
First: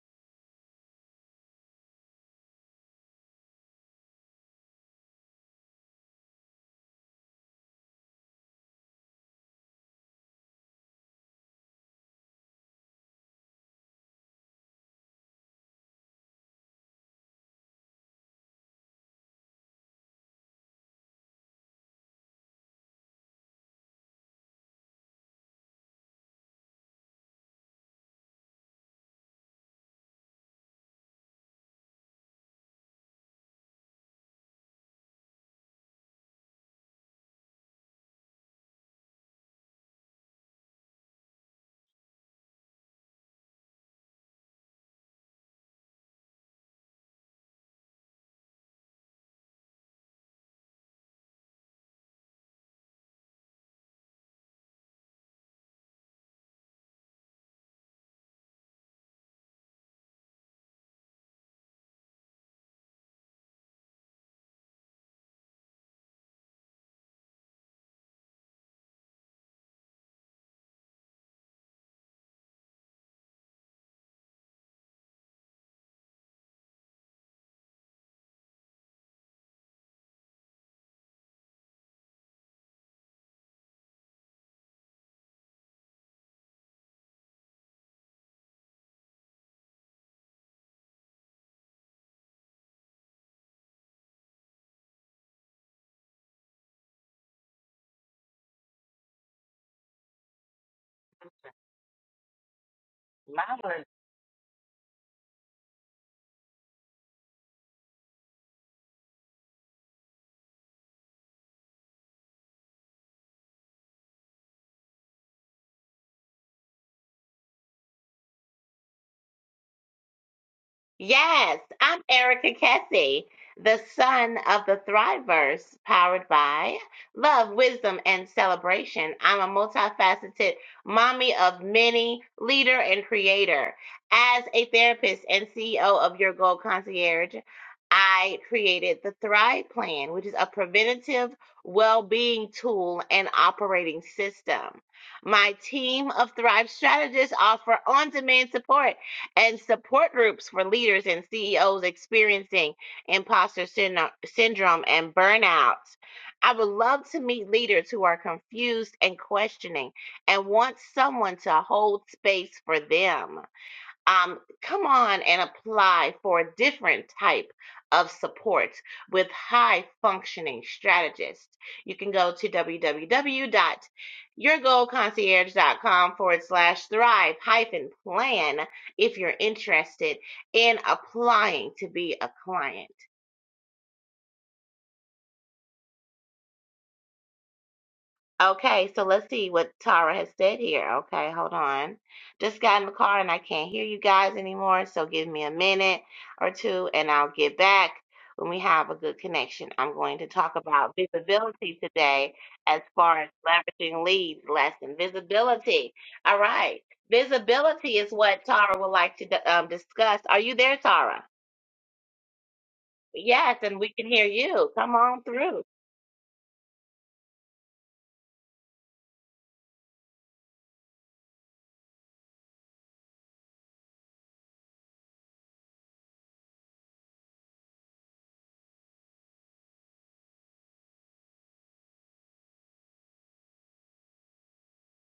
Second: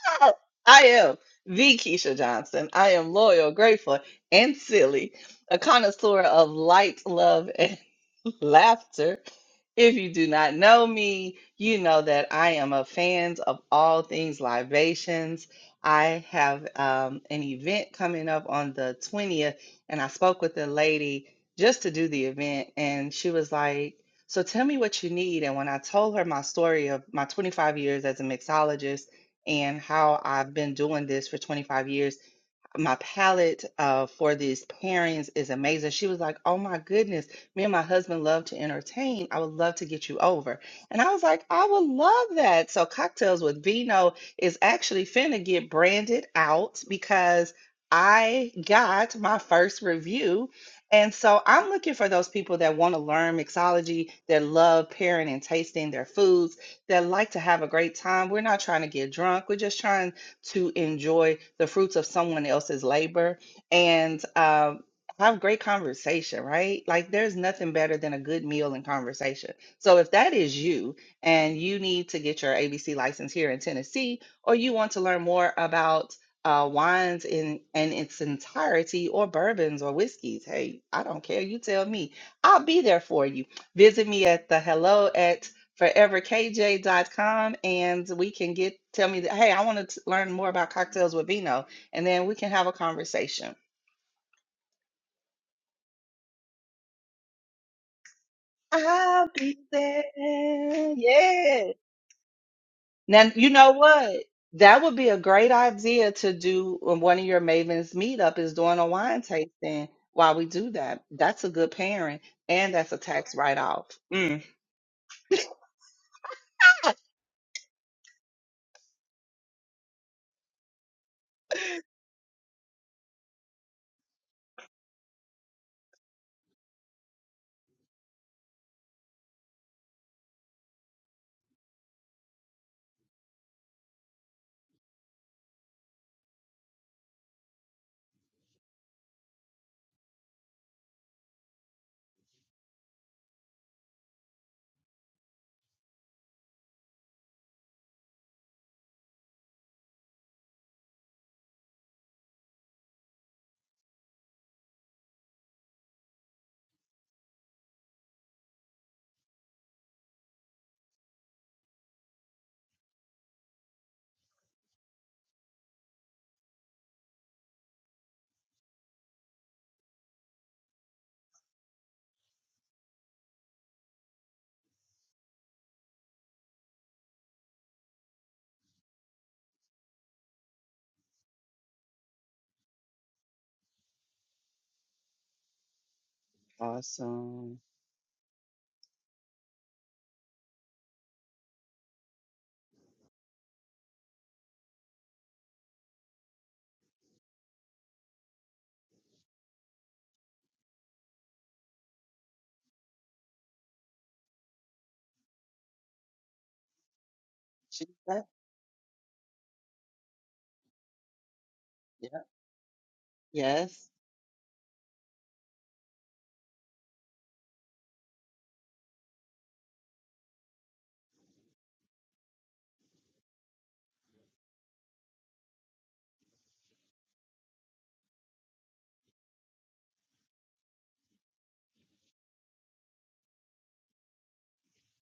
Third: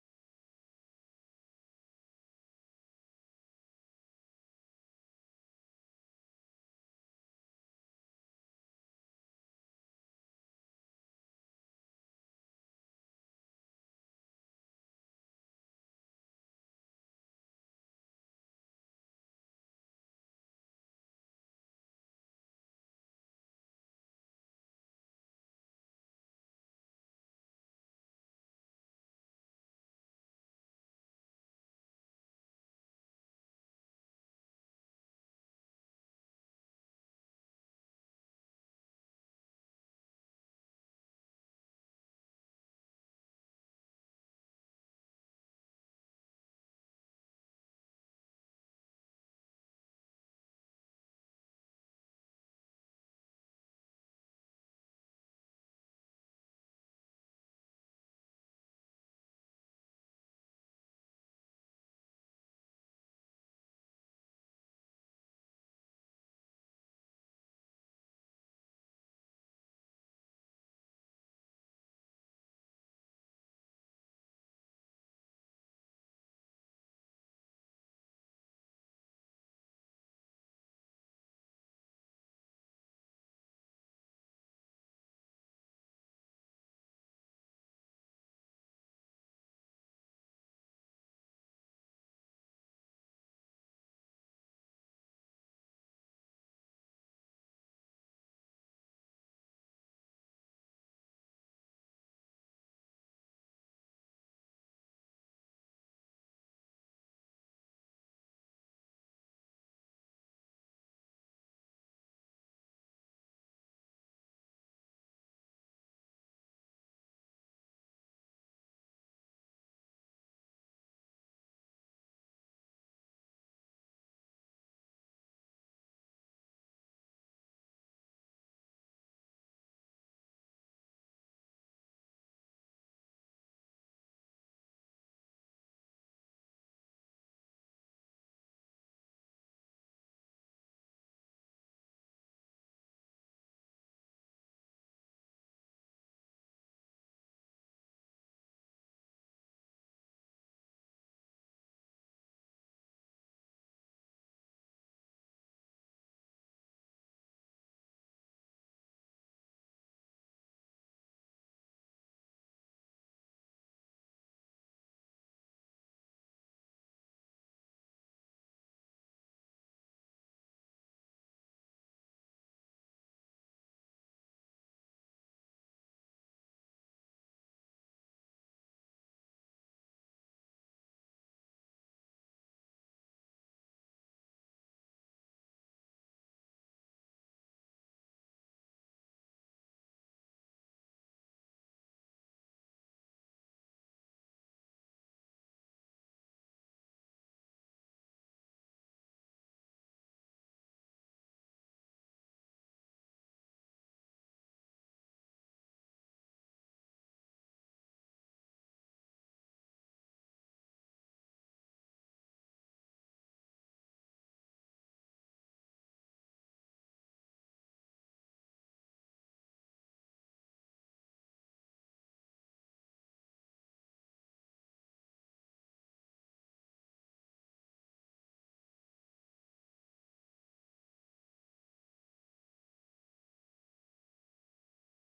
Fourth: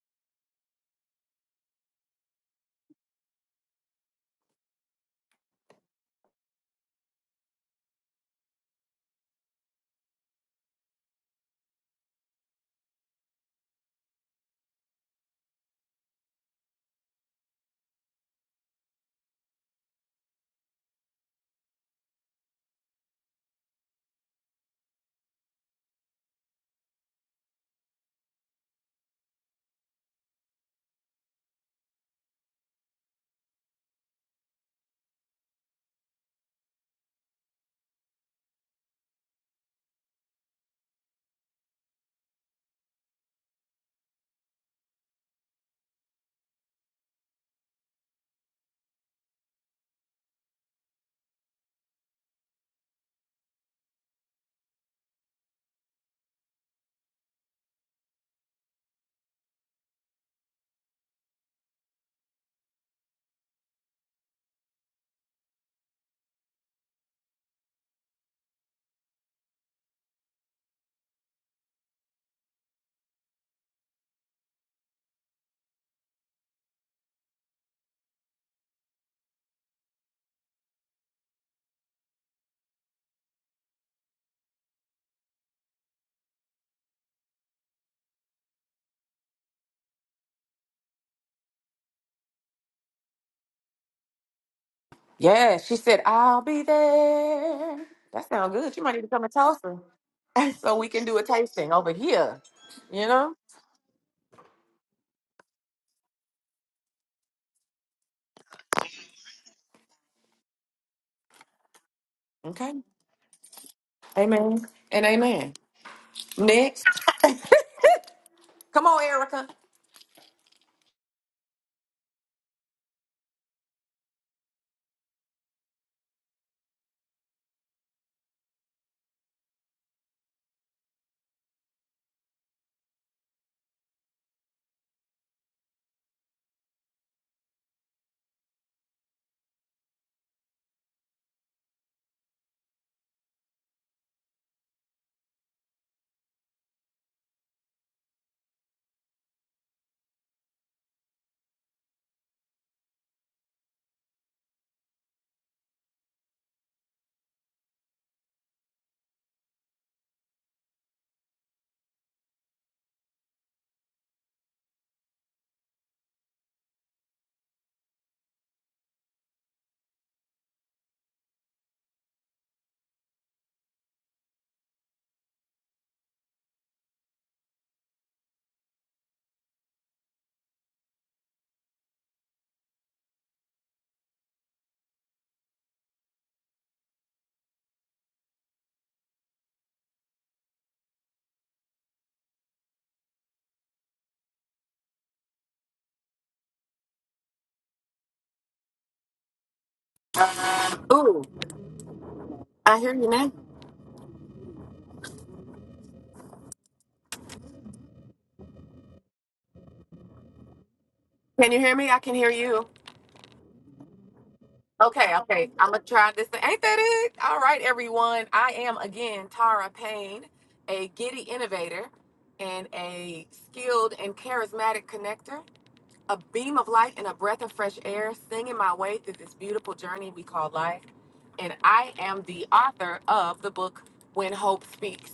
Speaker 3: I am the Keisha Johnson. I am loyal, grateful, and silly, a connoisseur of light, love, and laughter If you do not know me, you know that I am a fan of all things libations. I have um, an event coming up on the 20th, and I spoke with a lady just to do the event, and she was like, So tell me what you need. And when I told her my story of my 25 years as a mixologist and how I've been doing this for 25 years, my palette uh, for these pairings is amazing. She was like, Oh my goodness, me and my husband love to entertain. I would love to get you over. And I was like, I would love that. So, Cocktails with Vino is actually finna get branded out because I got my first review. And so I'm looking for those people that want to learn mixology, that love pairing and tasting their foods, that like to have a great time. We're not trying to get drunk. We're just trying to enjoy the fruits of someone else's labor and um, have great conversation, right? Like there's nothing better than a good meal and conversation. So if that is you and you need to get your ABC license here in Tennessee, or you want to learn more about uh, wines in, in its entirety or bourbons or whiskeys, hey, I don't care. You tell me. I'll be there for you. Visit me at the hello at forever k j dot com, and we can get tell me that hey i want to learn more about cocktails with vino and then we can have a conversation
Speaker 1: Yeah, she said, I'll be there. That sounds good. You might need to come
Speaker 3: i'll
Speaker 1: to
Speaker 3: be
Speaker 1: Tulsa
Speaker 3: there
Speaker 1: so we can do a tasting
Speaker 3: yeah
Speaker 1: over here. You
Speaker 3: now
Speaker 1: know?
Speaker 3: you know what that would be a great idea to do on one of your mavens meetup is doing a wine tasting while we do that that's a good pairing
Speaker 1: Okay.
Speaker 3: and that's a tax write-off Mm.
Speaker 1: Amen. And amen. Next. Come on, Erica.
Speaker 2: Yes, I'm Erica Kessie, the son of the Thriverse, powered by love, wisdom, and celebration. I'm a multifaceted mommy of many, leader and creator. As a therapist and CEO of Your Goal Concierge, I created the Thrive Plan, which is a preventative well being tool and operating system. My team of Thrive strategists offer on demand support and support groups for leaders and CEOs experiencing imposter syno- syndrome and burnout. I would love to meet leaders who are confused and questioning and want someone to hold space for them um, come on and apply for a different type of support with high functioning strategists. You can go to www.yourgoalconcierge.com forward slash thrive hyphen plan if you're interested in applying to be a client.
Speaker 3: awesome
Speaker 2: Okay, so let's see what Tara has said here. Okay, hold on. Just got in the car and I can't hear you guys anymore, so give me a minute or two and I'll get back when we have a good connection. I'm going to talk about
Speaker 1: Ooh,
Speaker 2: visibility today
Speaker 1: I
Speaker 2: as
Speaker 1: hear you
Speaker 2: far as
Speaker 1: now.
Speaker 2: leveraging leads lesson. Visibility. All right.
Speaker 3: She
Speaker 2: Visibility is
Speaker 3: said,
Speaker 2: what Tara would like to d- um, discuss. Are you there, Tara?
Speaker 1: Can you hear me? I can
Speaker 3: yeah,
Speaker 1: hear you.
Speaker 2: Yes, and
Speaker 3: yes
Speaker 2: we can hear you. Come
Speaker 1: Okay,
Speaker 2: on
Speaker 1: okay.
Speaker 2: through.
Speaker 1: I'm going to try this. Ain't that it? All right, everyone. I am again Tara Payne, a giddy innovator and a skilled and charismatic connector. a beam of light and a breath of fresh air, singing my way through this beautiful journey we call life. And I am the author of the book When Hope Speaks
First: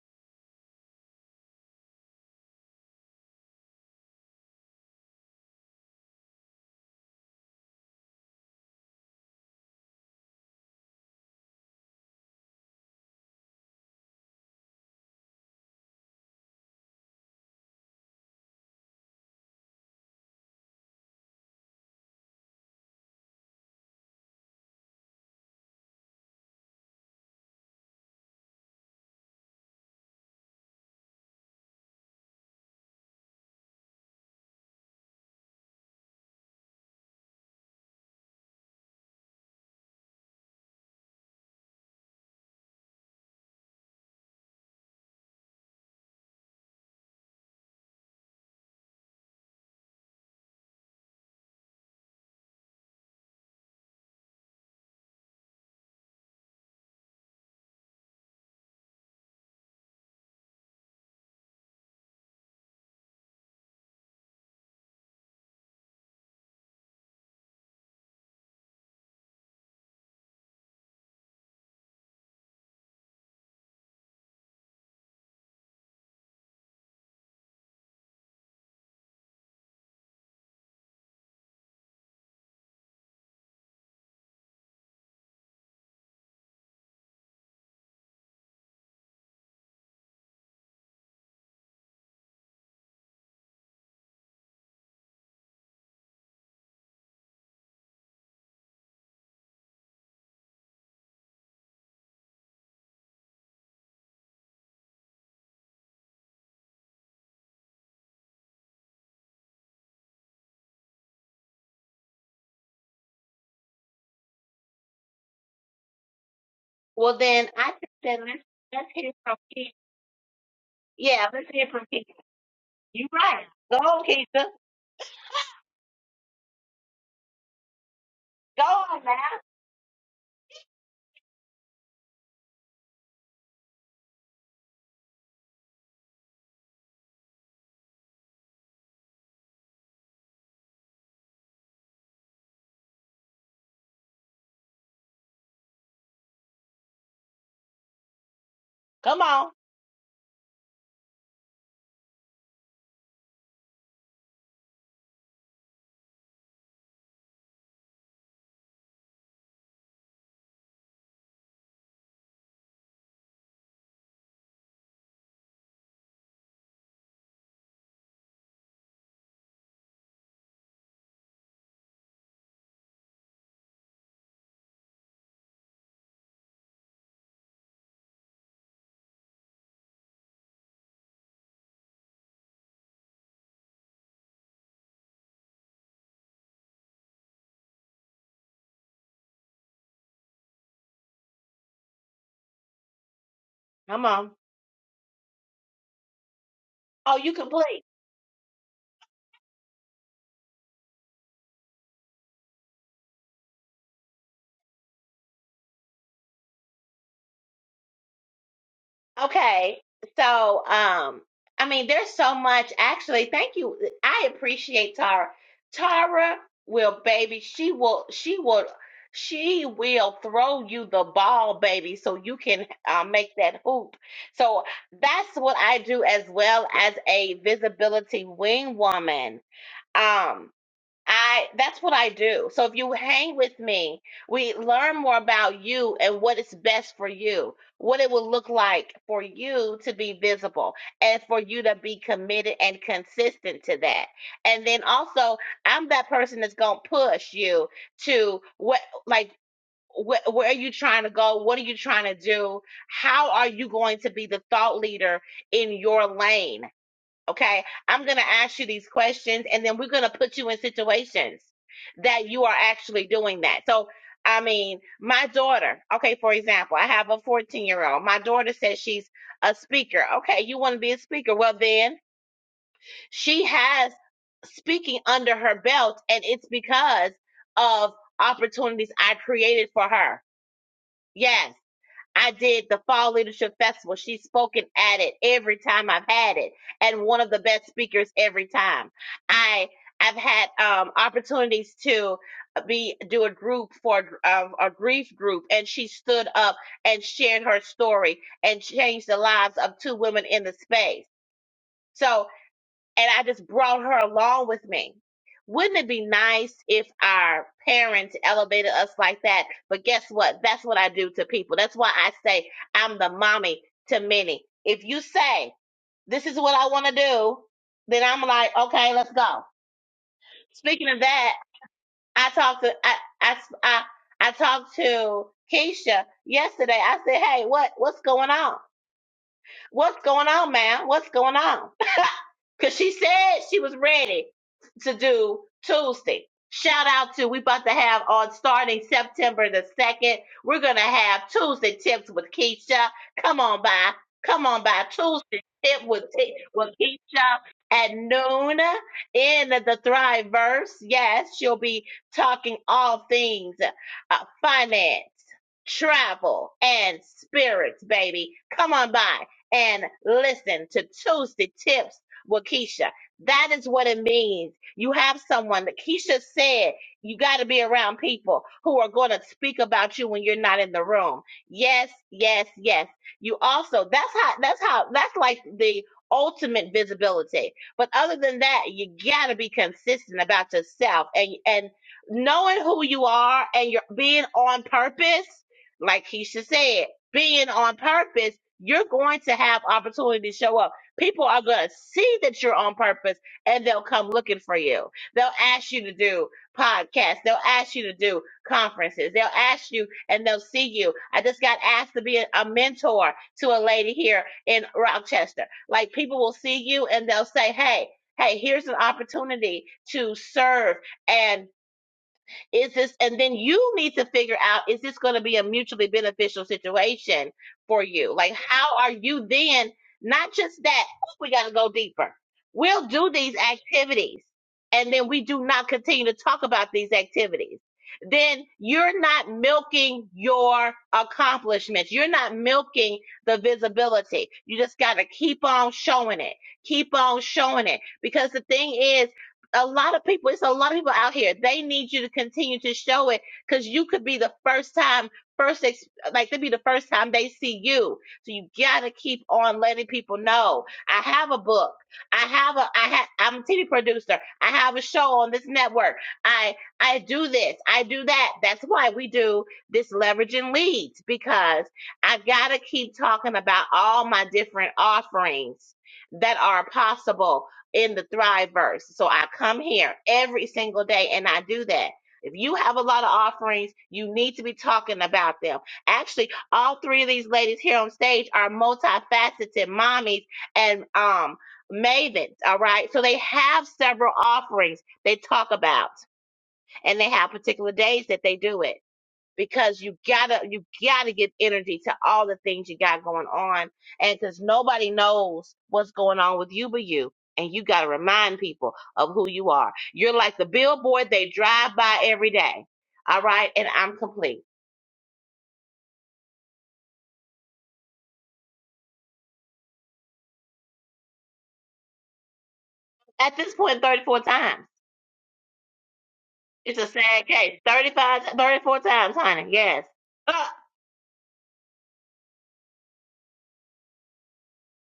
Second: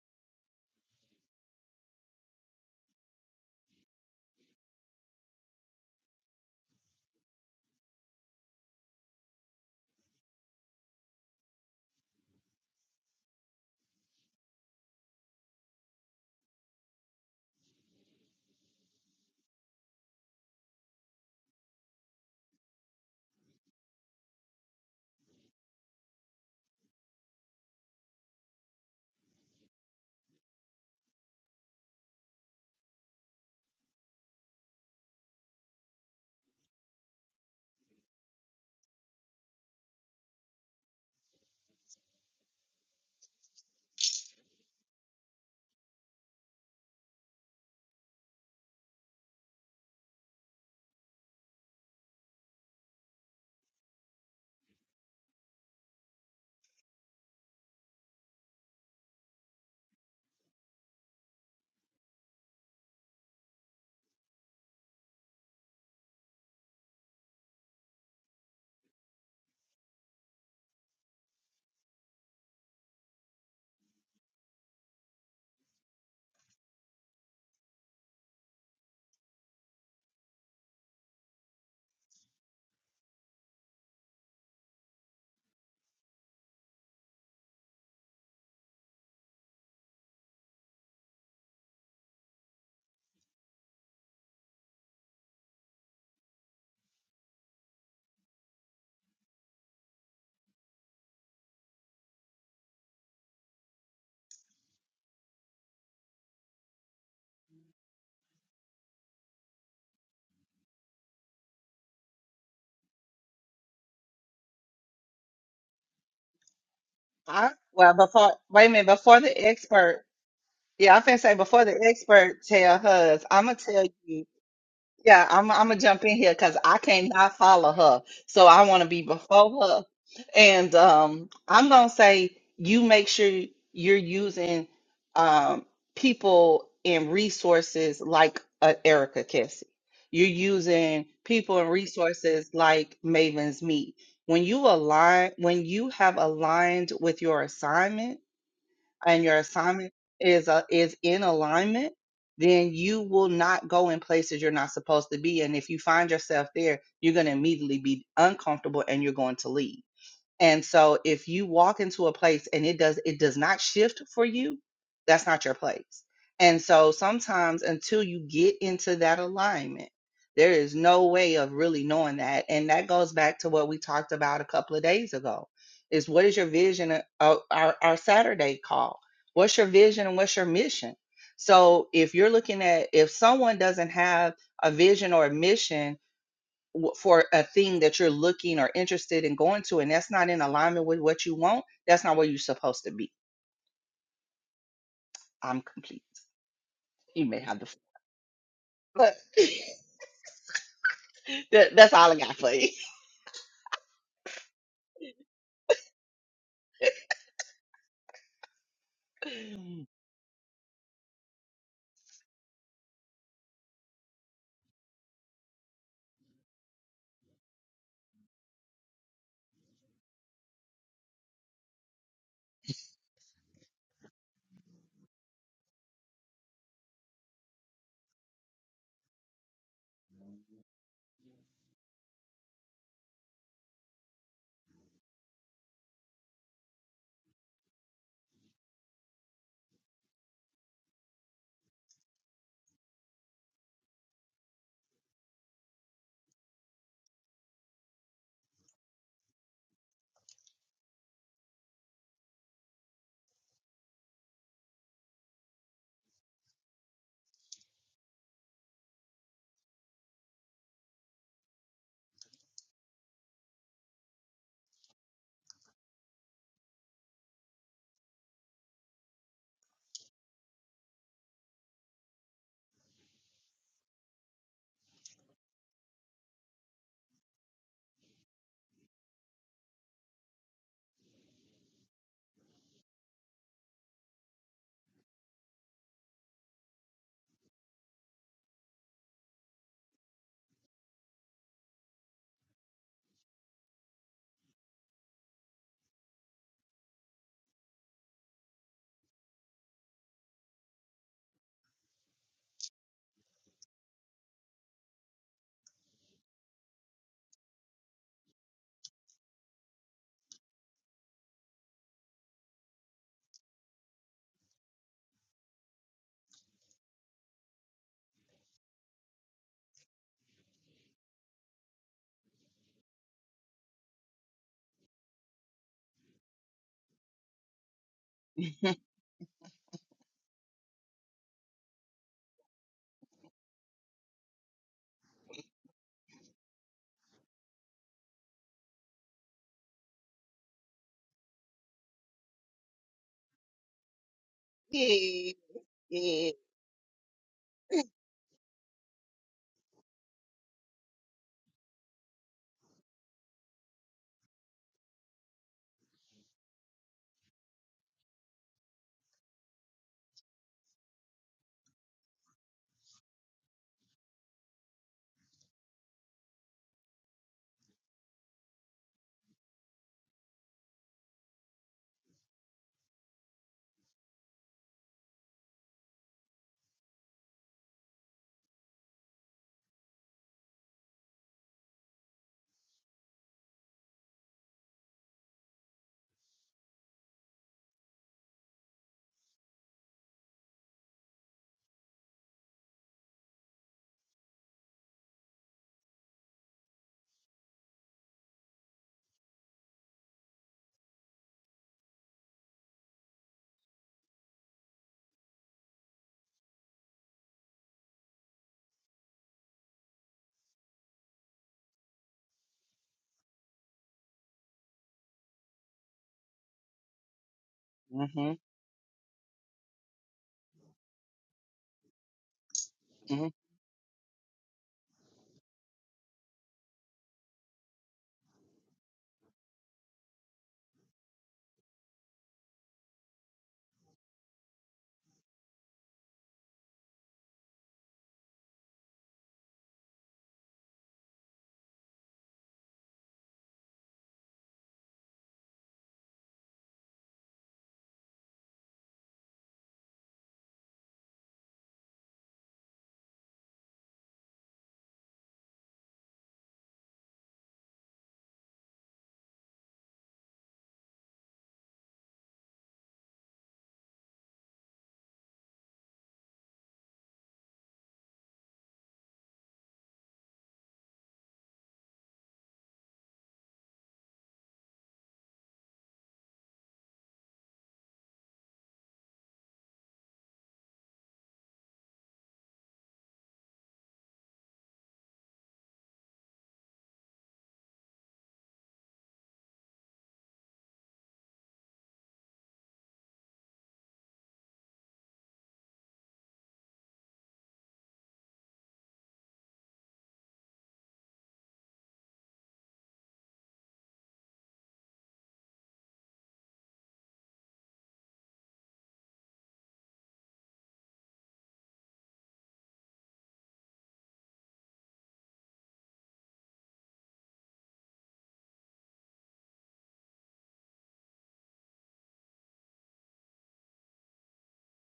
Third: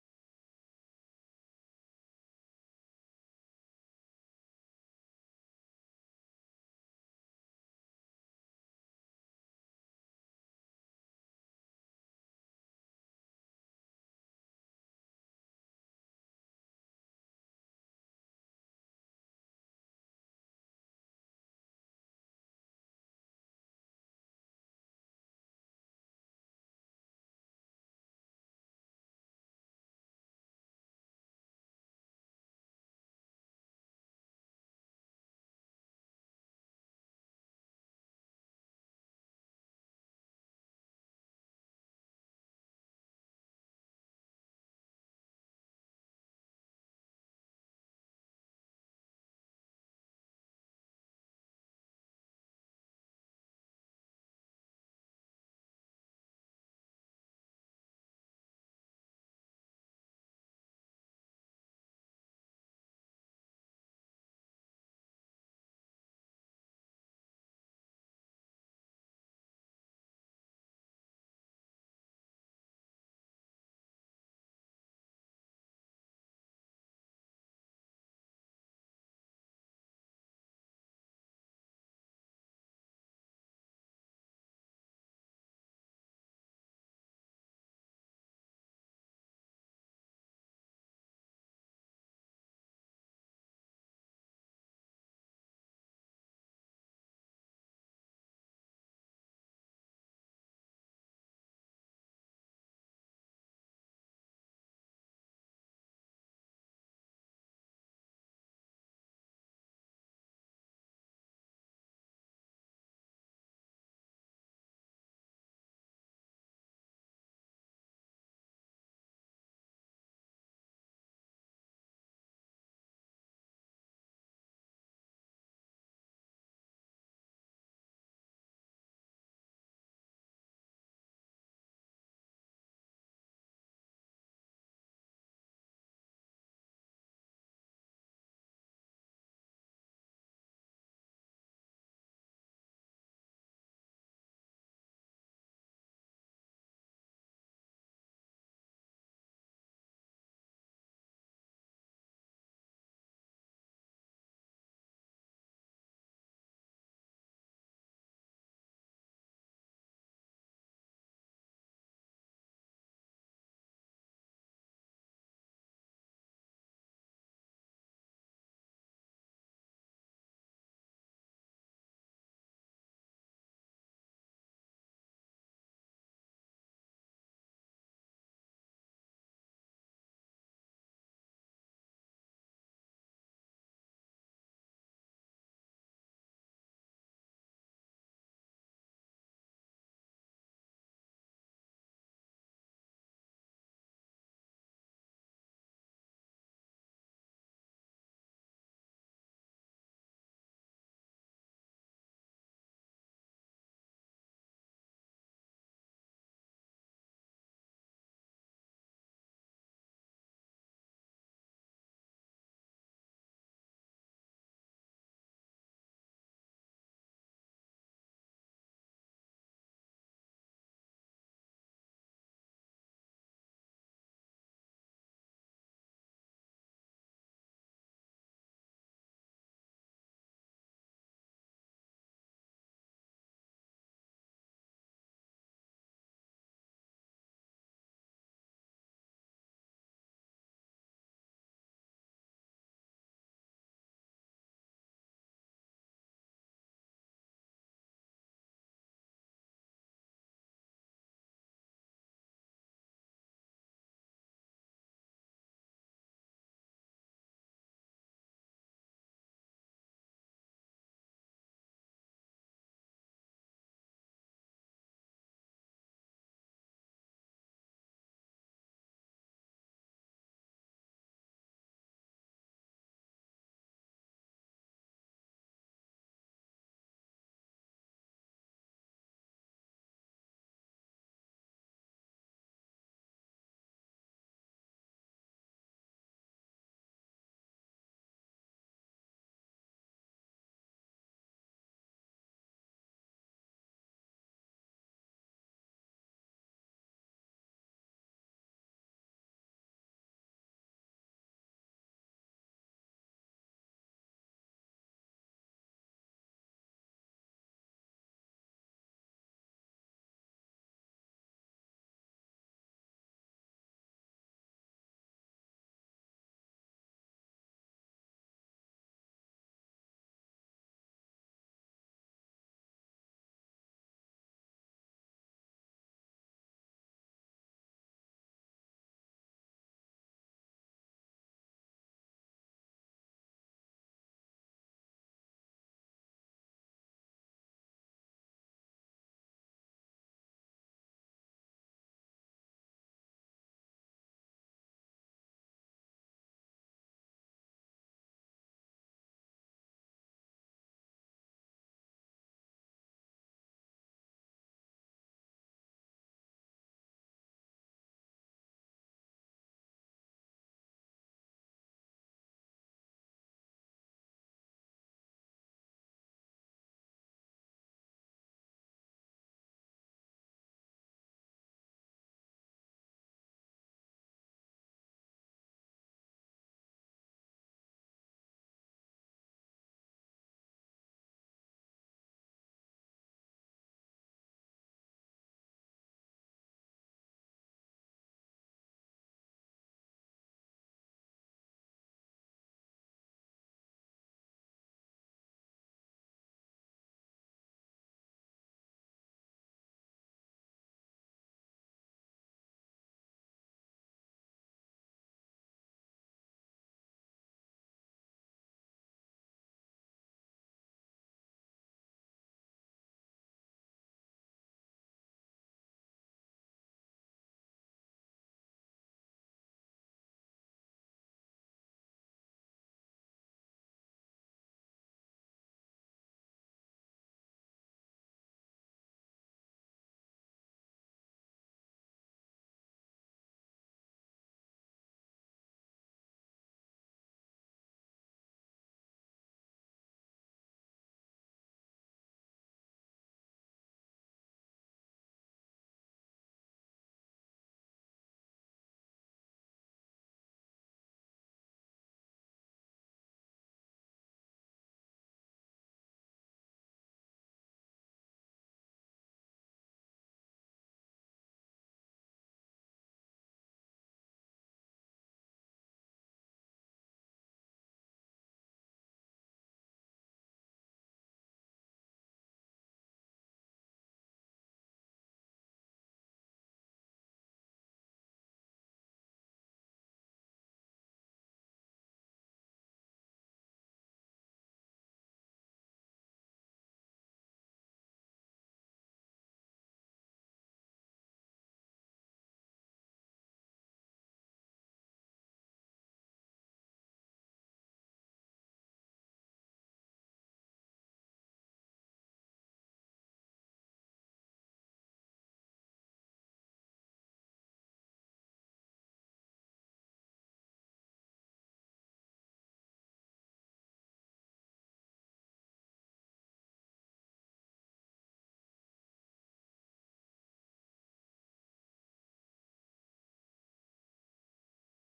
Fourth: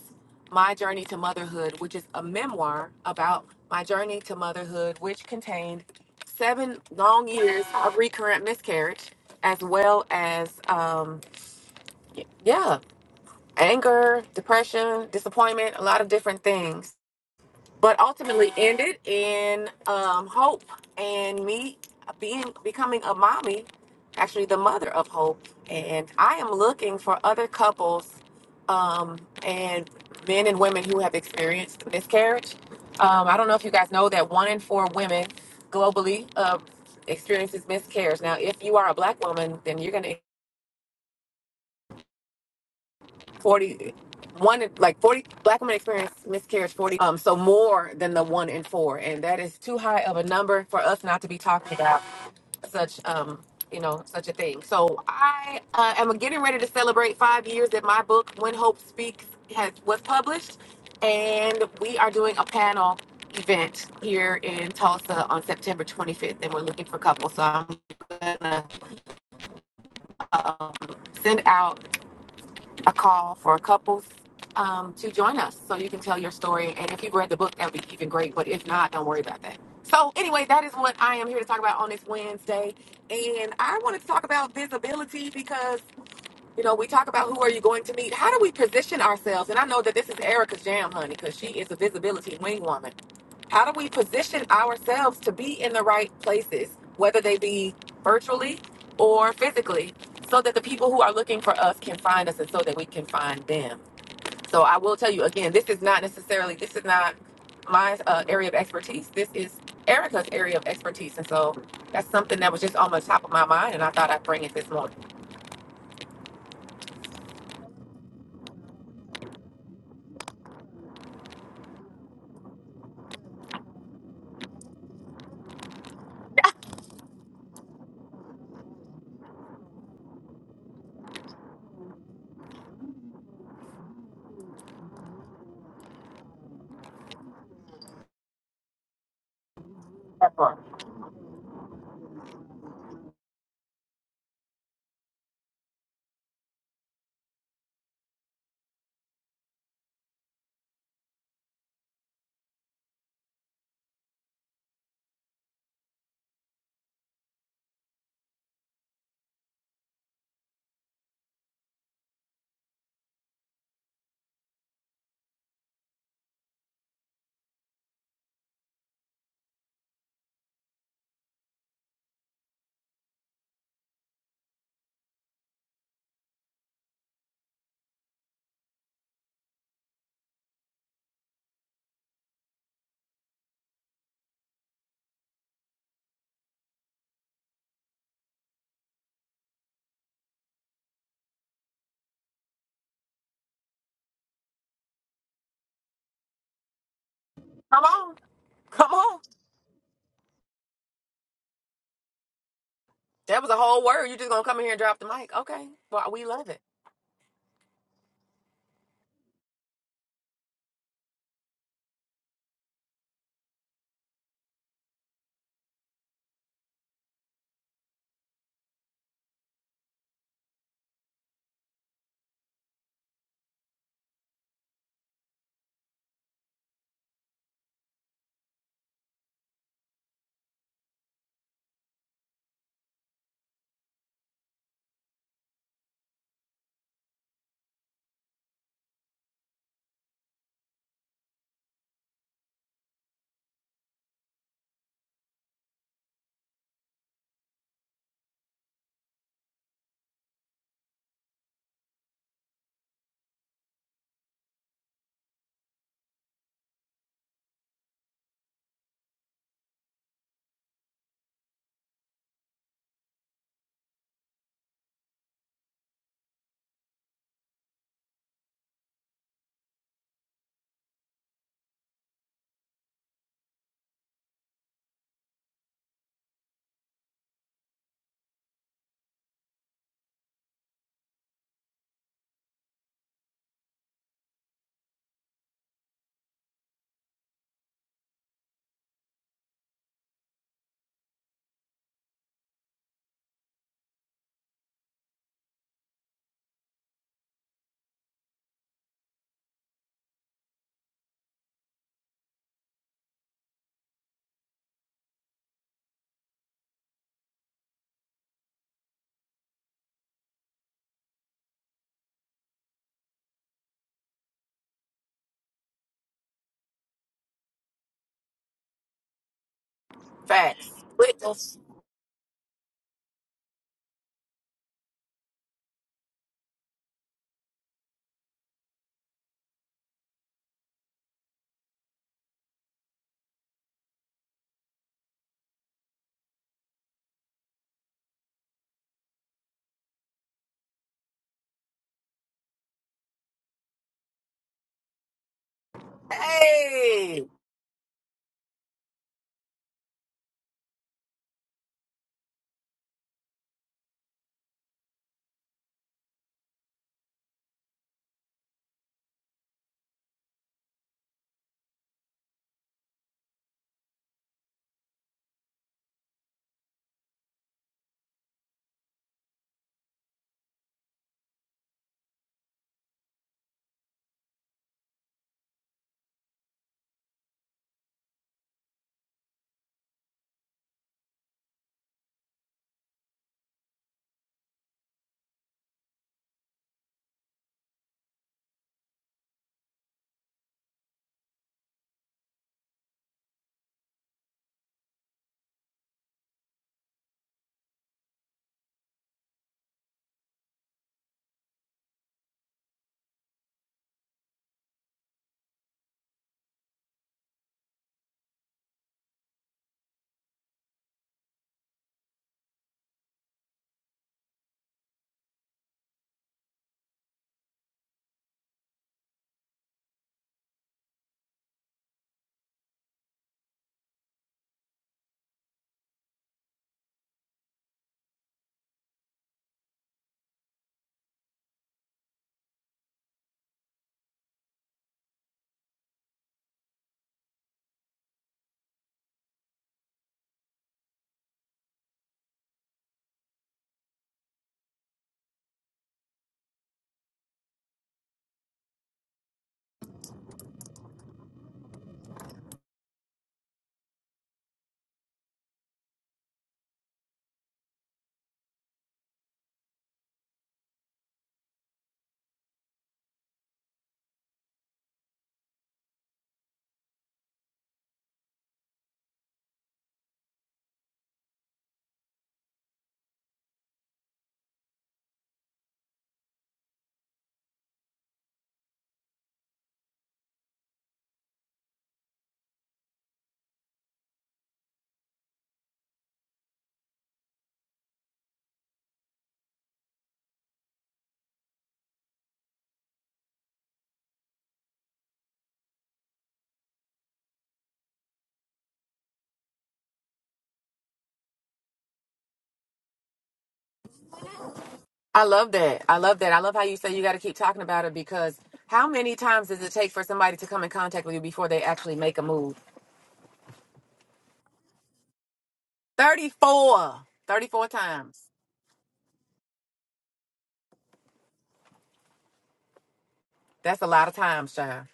Speaker 1: My Journey to Motherhood, which is a memoir about my journey to motherhood, which contained seven long years of recurrent miscarriage, as well as, um, yeah, anger, depression, disappointment, a lot of different things but ultimately ended in um, Hope and me being becoming a mommy, actually the mother of Hope. And I am looking for other couples um, and men and women who have experienced miscarriage. Um, I don't know if you guys know that one in four women globally uh, experiences miscarriage. Now, if you are a black woman, then you're going to Forty, one in- like 40 black women experience miscarriage 40 um so more than the one in four and that is too high of a number for us not to be talking about such um you know such a thing so i uh, am getting ready to celebrate five years that my book when hope speaks has was published and we are doing a panel event here in tulsa on september 25th and we're looking for couples so i'm gonna um, send out a call for couples um, to join us so you can tell your story. And if you've read the book, that would be even great. But if not, don't worry about that. So, anyway, that is what I am here to talk about on this Wednesday. And I wanted to talk about visibility because, you know, we talk about who are you going to meet? How do we position ourselves? And I know that this is Erica's jam, honey, because she is a visibility wing woman how do we position ourselves to be in the right places, whether they be virtually or physically, so that the people who are looking for us can find us and so that we can find them? So I will tell you again, this is not necessarily, this is not my uh, area of expertise. This is Erica's area of expertise. And so that's something that was just on the top of my mind and I thought I'd bring it this morning.
Speaker 2: Well, then
Speaker 3: I,
Speaker 2: I just
Speaker 3: well
Speaker 2: said
Speaker 3: before
Speaker 2: let's,
Speaker 3: wait a minute
Speaker 2: let's hear
Speaker 3: before the
Speaker 2: from you.
Speaker 3: expert Yeah, I'm finna
Speaker 2: Yeah,
Speaker 3: say
Speaker 2: let's
Speaker 3: before
Speaker 2: hear
Speaker 3: the
Speaker 2: from Keisha.
Speaker 3: expert tell
Speaker 2: You
Speaker 3: hers, I'm
Speaker 2: right.
Speaker 3: gonna
Speaker 2: Go
Speaker 3: tell
Speaker 2: on,
Speaker 3: you.
Speaker 2: Keisha.
Speaker 3: Yeah, I'm I'm gonna jump in here because I cannot follow her, so I
Speaker 2: Go
Speaker 3: want to be
Speaker 2: on now.
Speaker 3: before her. And um, I'm gonna say you make sure you're using um, people and resources like uh, Erica Kessie. You're
Speaker 1: That's all.
Speaker 3: using people and resources like Maven's Meet. When you align, when you have aligned with your assignment
Speaker 2: Come
Speaker 3: and your
Speaker 2: on.
Speaker 3: assignment is uh, is in alignment, then you will not go in places you're not supposed to be. And if you find yourself there, you're going to immediately be uncomfortable and you're going to leave. And so if you walk into a place and it does it does not shift for you, that's not your place. And so sometimes until you get into that alignment, there is no way of really knowing that. And that goes back to what we talked about a couple of days ago. Is what is your vision of of our, our Saturday call? What's your vision and what's your mission? So if you're looking at if someone doesn't have a vision or a mission w- for a thing that you're looking or interested in going to, and that's not in alignment with what you want, that's not where you're supposed to be.
Speaker 2: Come on.
Speaker 3: I'm complete.
Speaker 2: Oh,
Speaker 3: You
Speaker 2: you
Speaker 3: may have the f-
Speaker 2: complete.
Speaker 1: Come on. Come
Speaker 3: but
Speaker 1: on.
Speaker 3: that, that's all I got for you.
Speaker 1: That was a whole word. you just going to come in here and drop the mic. Okay. Well, we love it.
Speaker 2: Okay. So, um, I mean, there's so much. Actually, thank you. I appreciate Tara. Tara will, baby. She will. She will. She will throw you the ball, baby, so you can uh, make that hoop. So that's what I do as well as a visibility wing woman. Um, I that's what I do. So if you hang with me, we learn more about you and what is best for you, what it will look like for you to be visible and for you to be committed and consistent to that. And then also, I'm that person that's going to push you to what like wh- where are you trying to go? What are you trying to do? How are you going to be the thought leader in your lane? Okay. I'm going to ask you these questions and then we're going to put you in situations that you are actually doing that. So, I mean, my daughter, okay, for example, I have a 14 year old. My daughter says she's a speaker. Okay. You want to be a speaker? Well, then she has speaking under her belt and it's because of opportunities I created for her. Yes. I did the Fall Leadership Festival. She's spoken at it every time I've had it, and one of the best speakers every time. I I've had um, opportunities to be do a group for uh, a grief group, and she stood up and shared her story and changed the lives of two women in the space. So and I just brought her along with me. Wouldn't it be nice if our parents elevated us like that? But guess what? That's what I do to people. That's why I say I'm the mommy to many. If you say, this is what I want to do, then I'm like, okay, let's go.
Speaker 1: Facts.
Speaker 2: Speaking of that,
Speaker 1: Witness.
Speaker 2: I talked to, I, I, I, I talked to Keisha yesterday. I said, hey, what, what's going on? What's going on, ma'am? What's going on? Cause she said she was ready to do Tuesday. Shout out to we about to have on starting September the second. We're gonna have Tuesday tips with Keisha. Come on by, come on by
Speaker 3: Yeah,
Speaker 2: Tuesday tip with
Speaker 3: yeah.
Speaker 2: T- with
Speaker 1: Hey,
Speaker 2: Keisha at noon in the Thriveverse. Yes, she'll be talking all things uh, finance travel and spirits, baby. Come on by and listen to Tuesday Tips with Keisha. That is what it means. You have someone that Keisha said you got to be around people who are going to speak about you when you're not in the room. Yes, yes, yes. You also, that's how, that's how, that's like the ultimate visibility. But other than that, you got to be consistent about yourself and, and knowing who you are and you're being on purpose like Keisha said, being on purpose, you're going to have opportunity to show up. People are going to see that you're on purpose and they'll come looking for you. They'll ask you to do podcasts. They'll ask you to do conferences. They'll ask you and they'll see you. I just got asked to be a, a mentor to a lady here in Rochester. Like people will see you and they'll say, Hey, hey, here's an opportunity to serve. And is this, and then you need to figure out, is this going to be a mutually beneficial situation for you?
Speaker 3: hmm
Speaker 2: Like, how are you then, not just that, oh, we got to go deeper. We'll do
Speaker 3: hmm
Speaker 2: these activities and then we do not continue to talk about these activities. Then you're not milking your accomplishments. You're not milking the visibility. You just got to keep on showing it. Keep on showing it. Because the thing is, a lot of people, it's a lot of people out here. They need you to continue to show it because you could be the first time, first, ex- like, it'd be the first time they see you. So you gotta keep on letting people know. I have a book. I have a, I ha I'm a TV producer. I have a show on this network. I, I do this. I do that. That's why we do this leveraging leads because I gotta keep talking about all my different offerings that are possible in the Thriveverse. So I come here every single day and I do that. If you have a lot of offerings, you need to be talking about them. Actually, all three of these ladies here on stage are multifaceted mommies and um mavens, all right? So they have several offerings they talk about and they have particular days that they do it because you gotta you gotta give energy to all the things you got going on and because nobody knows what's going on with you but you and you gotta remind people of who you are you're like the billboard they drive by every day all right and i'm complete
Speaker 1: I love that. I love that. I love how you say you got to keep talking about it because how many times does it take for somebody to come in contact with you before they actually make a move?
Speaker 2: at this point 34 times it's a
Speaker 1: 34.
Speaker 2: sad case
Speaker 1: 34
Speaker 2: Thirty
Speaker 1: times.
Speaker 2: five, 34 times honey yes Ah,
Speaker 1: That's a lot of times, child.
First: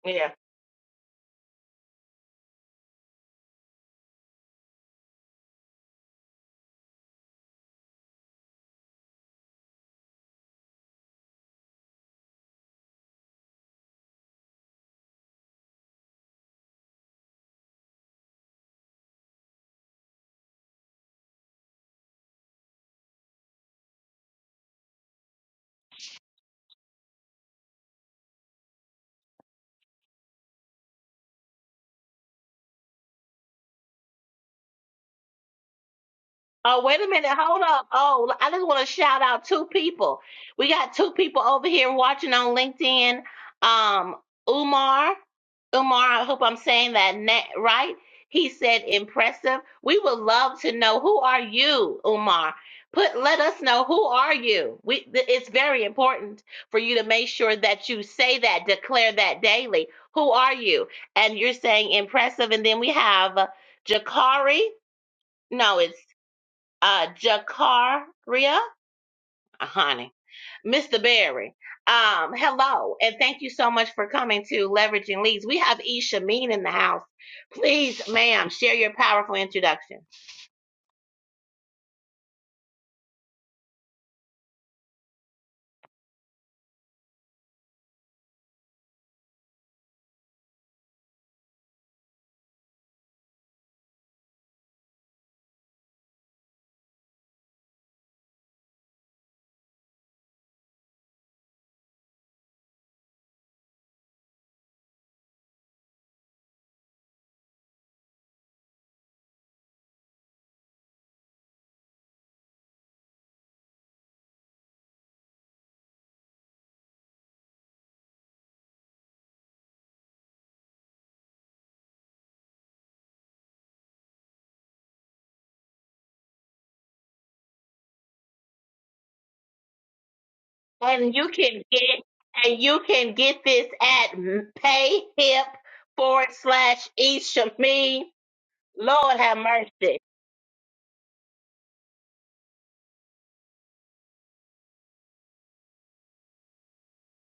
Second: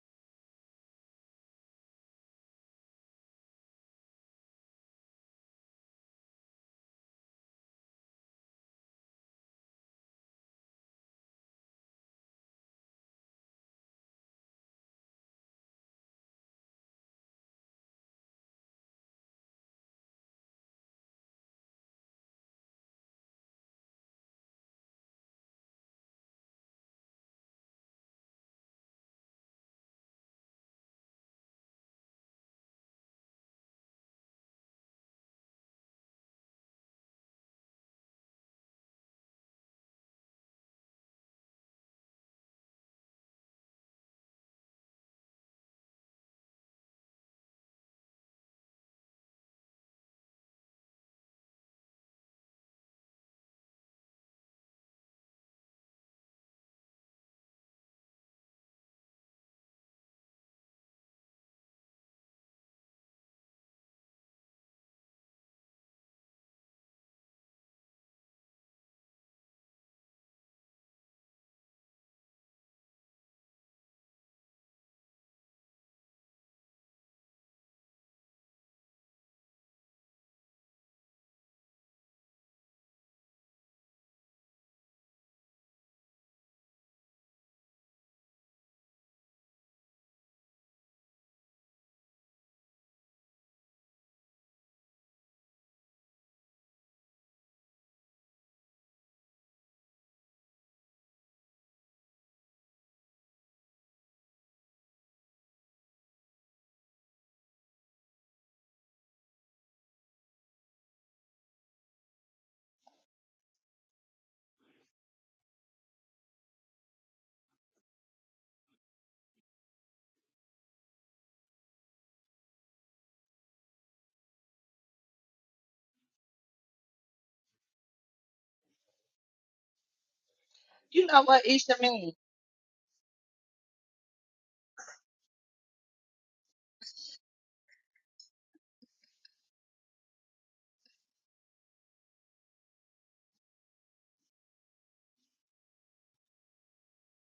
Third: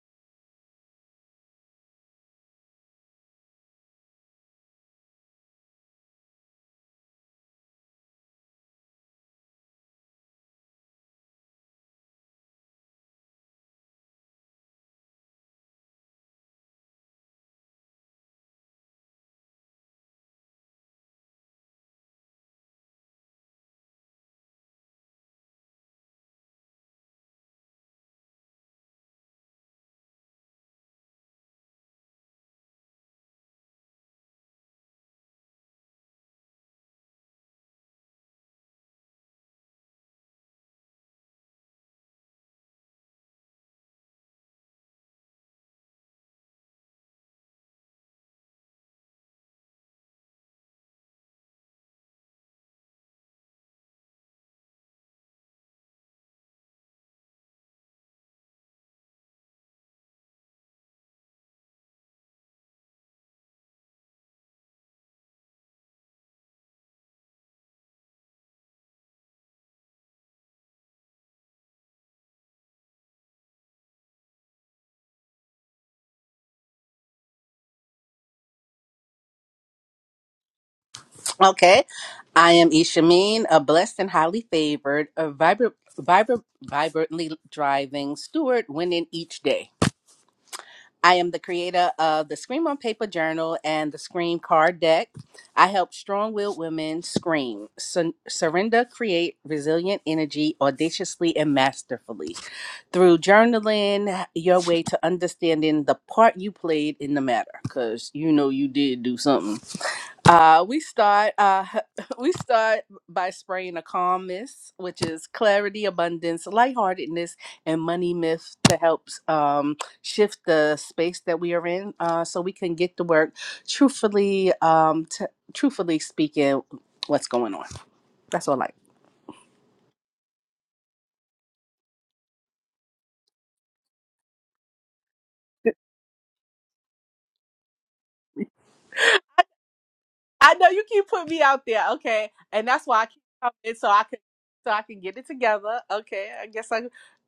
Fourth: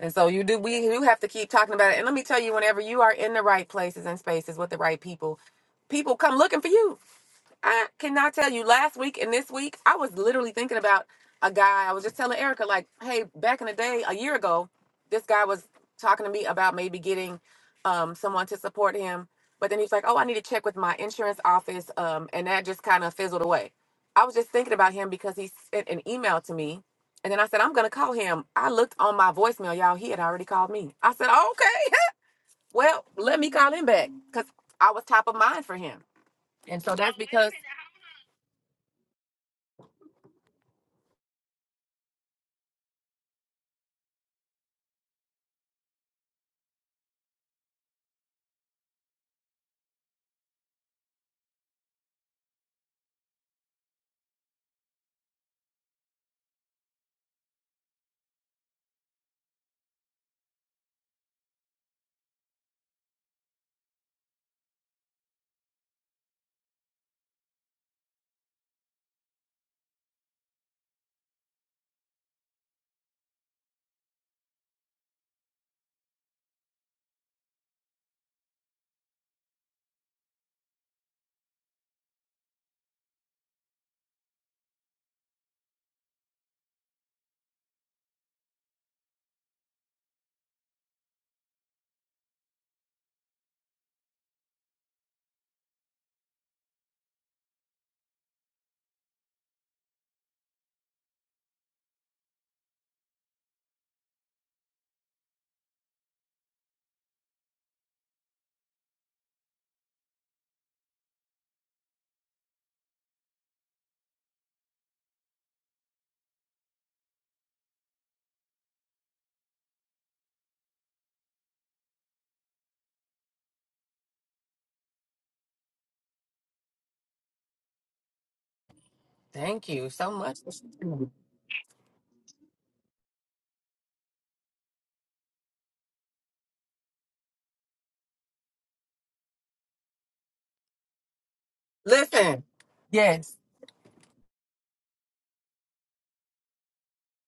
Speaker 1: And so
Speaker 2: yeah
Speaker 1: you do we do have to keep talking about it. And let me tell you, whenever you are in the right places and spaces with the right people, people come looking for you. I cannot tell you last week and this week, I was literally thinking about a guy. I was just telling Erica, like, hey, back in the day, a year ago, this guy was talking to me about maybe getting um, someone to support him. But then he's like, oh, I need to check with my insurance office. Um, and that just kind of fizzled away. I was just thinking about him because he sent an email to me. And then I said, I'm going to call him. I looked on my voicemail, y'all. He had already called me. I said, okay, well, let me call him back because I was top of mind for him. And
Speaker 2: Oh,
Speaker 1: so
Speaker 2: wait a
Speaker 1: that's
Speaker 2: minute.
Speaker 1: because.
Speaker 2: Hold up. Oh, I just want to shout out two people. We got two people over here watching on LinkedIn. Um, Umar, Umar, I hope I'm saying that na- right. He said impressive. We would love to know who are you, Umar? Put let us know who are you. We th- it's very important for you to make sure that you say that, declare that daily. Who are you? And you're saying impressive and then we have uh, Jakari. No, it's uh, Jakaria, uh, honey, Mr. Barry. Um, hello, and thank you so much for coming to Leveraging Leads. We have Isha Mean in the house. Please, ma'am, share your powerful introduction.
Speaker 4: Okay. I am Ishameen, a blessed and highly favored, a vibrant, vibrant, vibrantly driving steward winning each day. I am the creator of the Scream on Paper Journal and the Scream Card Deck. I help strong willed women scream, sur- surrender, create resilient energy audaciously and masterfully through journaling your way to understanding the part you played in the matter. Because you know you did do something uh, we start uh, we start by spraying a calm mist, which is clarity, abundance, lightheartedness, and money myth to help um, shift the space that we are in, uh, so we can get to work truthfully. Um, t- truthfully speaking, what's going on? That's all Like,
Speaker 1: Thank you so much.
Speaker 3: You
Speaker 2: And
Speaker 3: know
Speaker 2: you
Speaker 3: what,
Speaker 2: can
Speaker 3: Isha
Speaker 2: get
Speaker 3: mean?
Speaker 2: and you can get this at payhip forward slash Isha Mean. Lord have mercy. It,
Speaker 4: I know you keep putting me out there, okay,
Speaker 1: Listen,
Speaker 4: and that's why I keep
Speaker 1: yes.
Speaker 4: coming so I can so I can get it together. Okay, I guess I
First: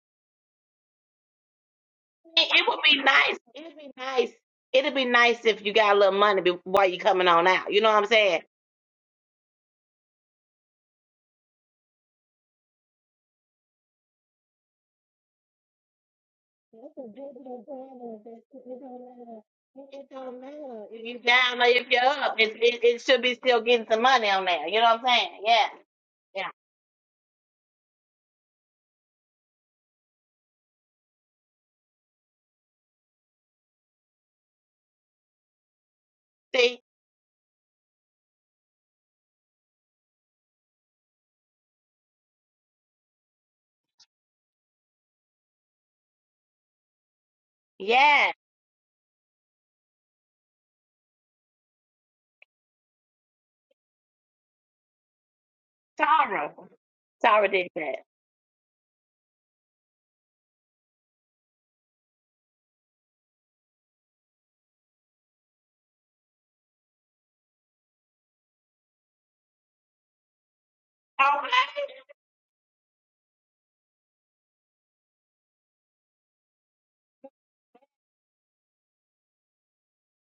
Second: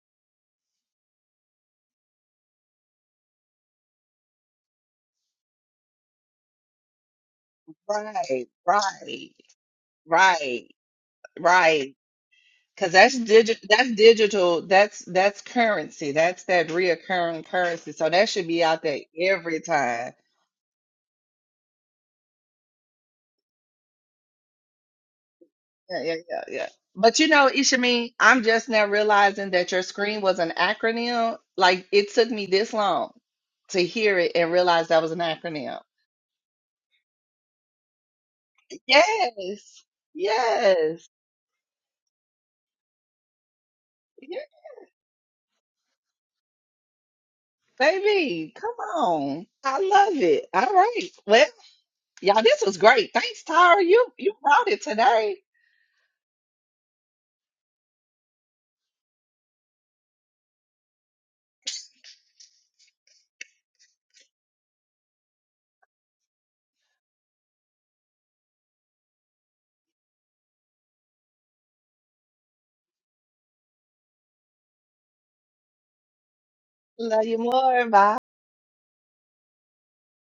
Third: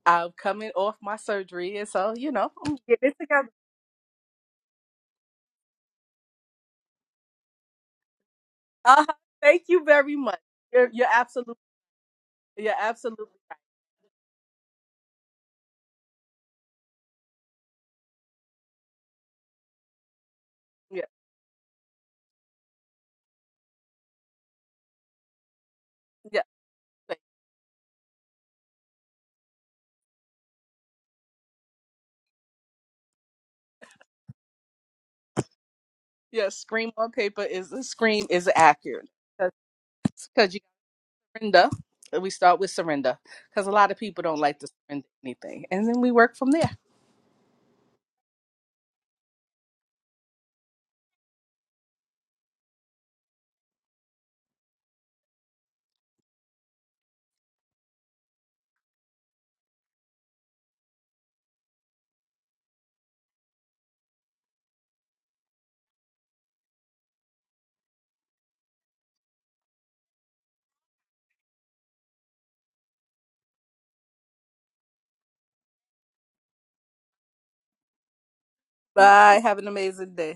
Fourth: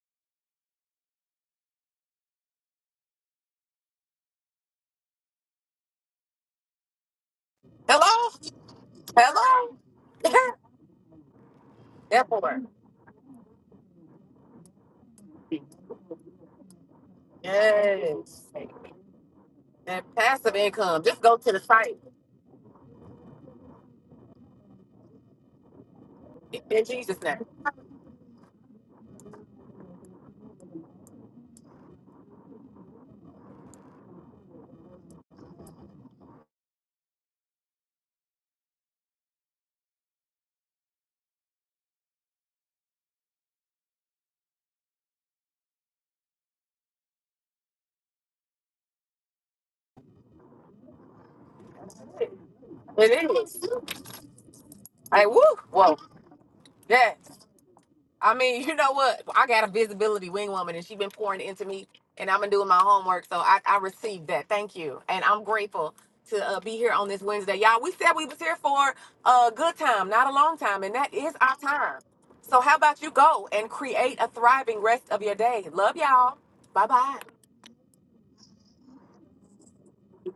Speaker 4: I'm coming off my surgery, and so you know
Speaker 2: it
Speaker 4: I'm
Speaker 2: would be
Speaker 4: getting it
Speaker 2: nice.
Speaker 4: together.
Speaker 2: It'd be nice. It'd be nice if you got a little money be- while you coming on out. You know what I'm
Speaker 1: Hello?
Speaker 2: saying?
Speaker 3: Right,
Speaker 4: Uh-huh.
Speaker 3: right,
Speaker 4: Thank
Speaker 1: Hello?
Speaker 4: you very much.
Speaker 3: right.
Speaker 4: You're you're absolutely
Speaker 3: Right.
Speaker 1: that part.
Speaker 4: you're
Speaker 3: Cause that's
Speaker 4: absolutely right.
Speaker 3: digital. That's digital. That's that's currency. That's that reoccurring currency. So that
Speaker 1: Yes.
Speaker 3: should be out there every
Speaker 1: That
Speaker 3: time.
Speaker 2: It don't
Speaker 1: passive
Speaker 2: matter. It
Speaker 1: income.
Speaker 4: Yeah,
Speaker 1: Just
Speaker 2: it
Speaker 1: go to
Speaker 2: don't
Speaker 1: the
Speaker 2: matter if you down or if
Speaker 1: site
Speaker 2: you're up. It, it it should be still getting some money on there. You know what I'm saying? Yeah,
Speaker 3: Yeah, yeah,
Speaker 4: yeah,
Speaker 3: yeah,
Speaker 2: yeah.
Speaker 3: yeah.
Speaker 1: in
Speaker 3: But
Speaker 4: thank
Speaker 1: Jesus'
Speaker 3: you
Speaker 1: name.
Speaker 3: know, Ishami, I'm just now realizing that your screen was an acronym. Like it took me this long to hear it and realize that was an acronym.
Speaker 4: you. yeah.
Speaker 2: See,
Speaker 4: Scream on paper is a scream is accurate
Speaker 3: Yes,
Speaker 4: because you
Speaker 3: yes,
Speaker 4: got surrender. and We start with surrender because a lot of people
Speaker 3: yeah,
Speaker 4: don't like to surrender anything, and then we work from there.
Speaker 2: yeah.
Speaker 3: baby, come on. I love it. All right. Well, y'all, this was great.
Speaker 1: It
Speaker 3: Thanks,
Speaker 1: is.
Speaker 3: Tara. You you brought it
Speaker 1: Like,
Speaker 3: today.
Speaker 1: woo. Whoa.
Speaker 2: Tara,
Speaker 1: Yeah.
Speaker 2: Tara did that.
Speaker 1: I mean, you know what? I got a visibility wing woman, and she been pouring into me, and I've been doing my homework, so I, I received that. Thank you, and I'm grateful to uh, be here on this Wednesday, y'all. We said we was here for a good time, not a long time, and that is
Speaker 2: All
Speaker 1: our
Speaker 2: right.
Speaker 1: time. So how about you go and create a thriving rest of your day? Love y'all. Bye bye.
Speaker 3: Love you more. Bye.
Speaker 4: Bye. Have an amazing day.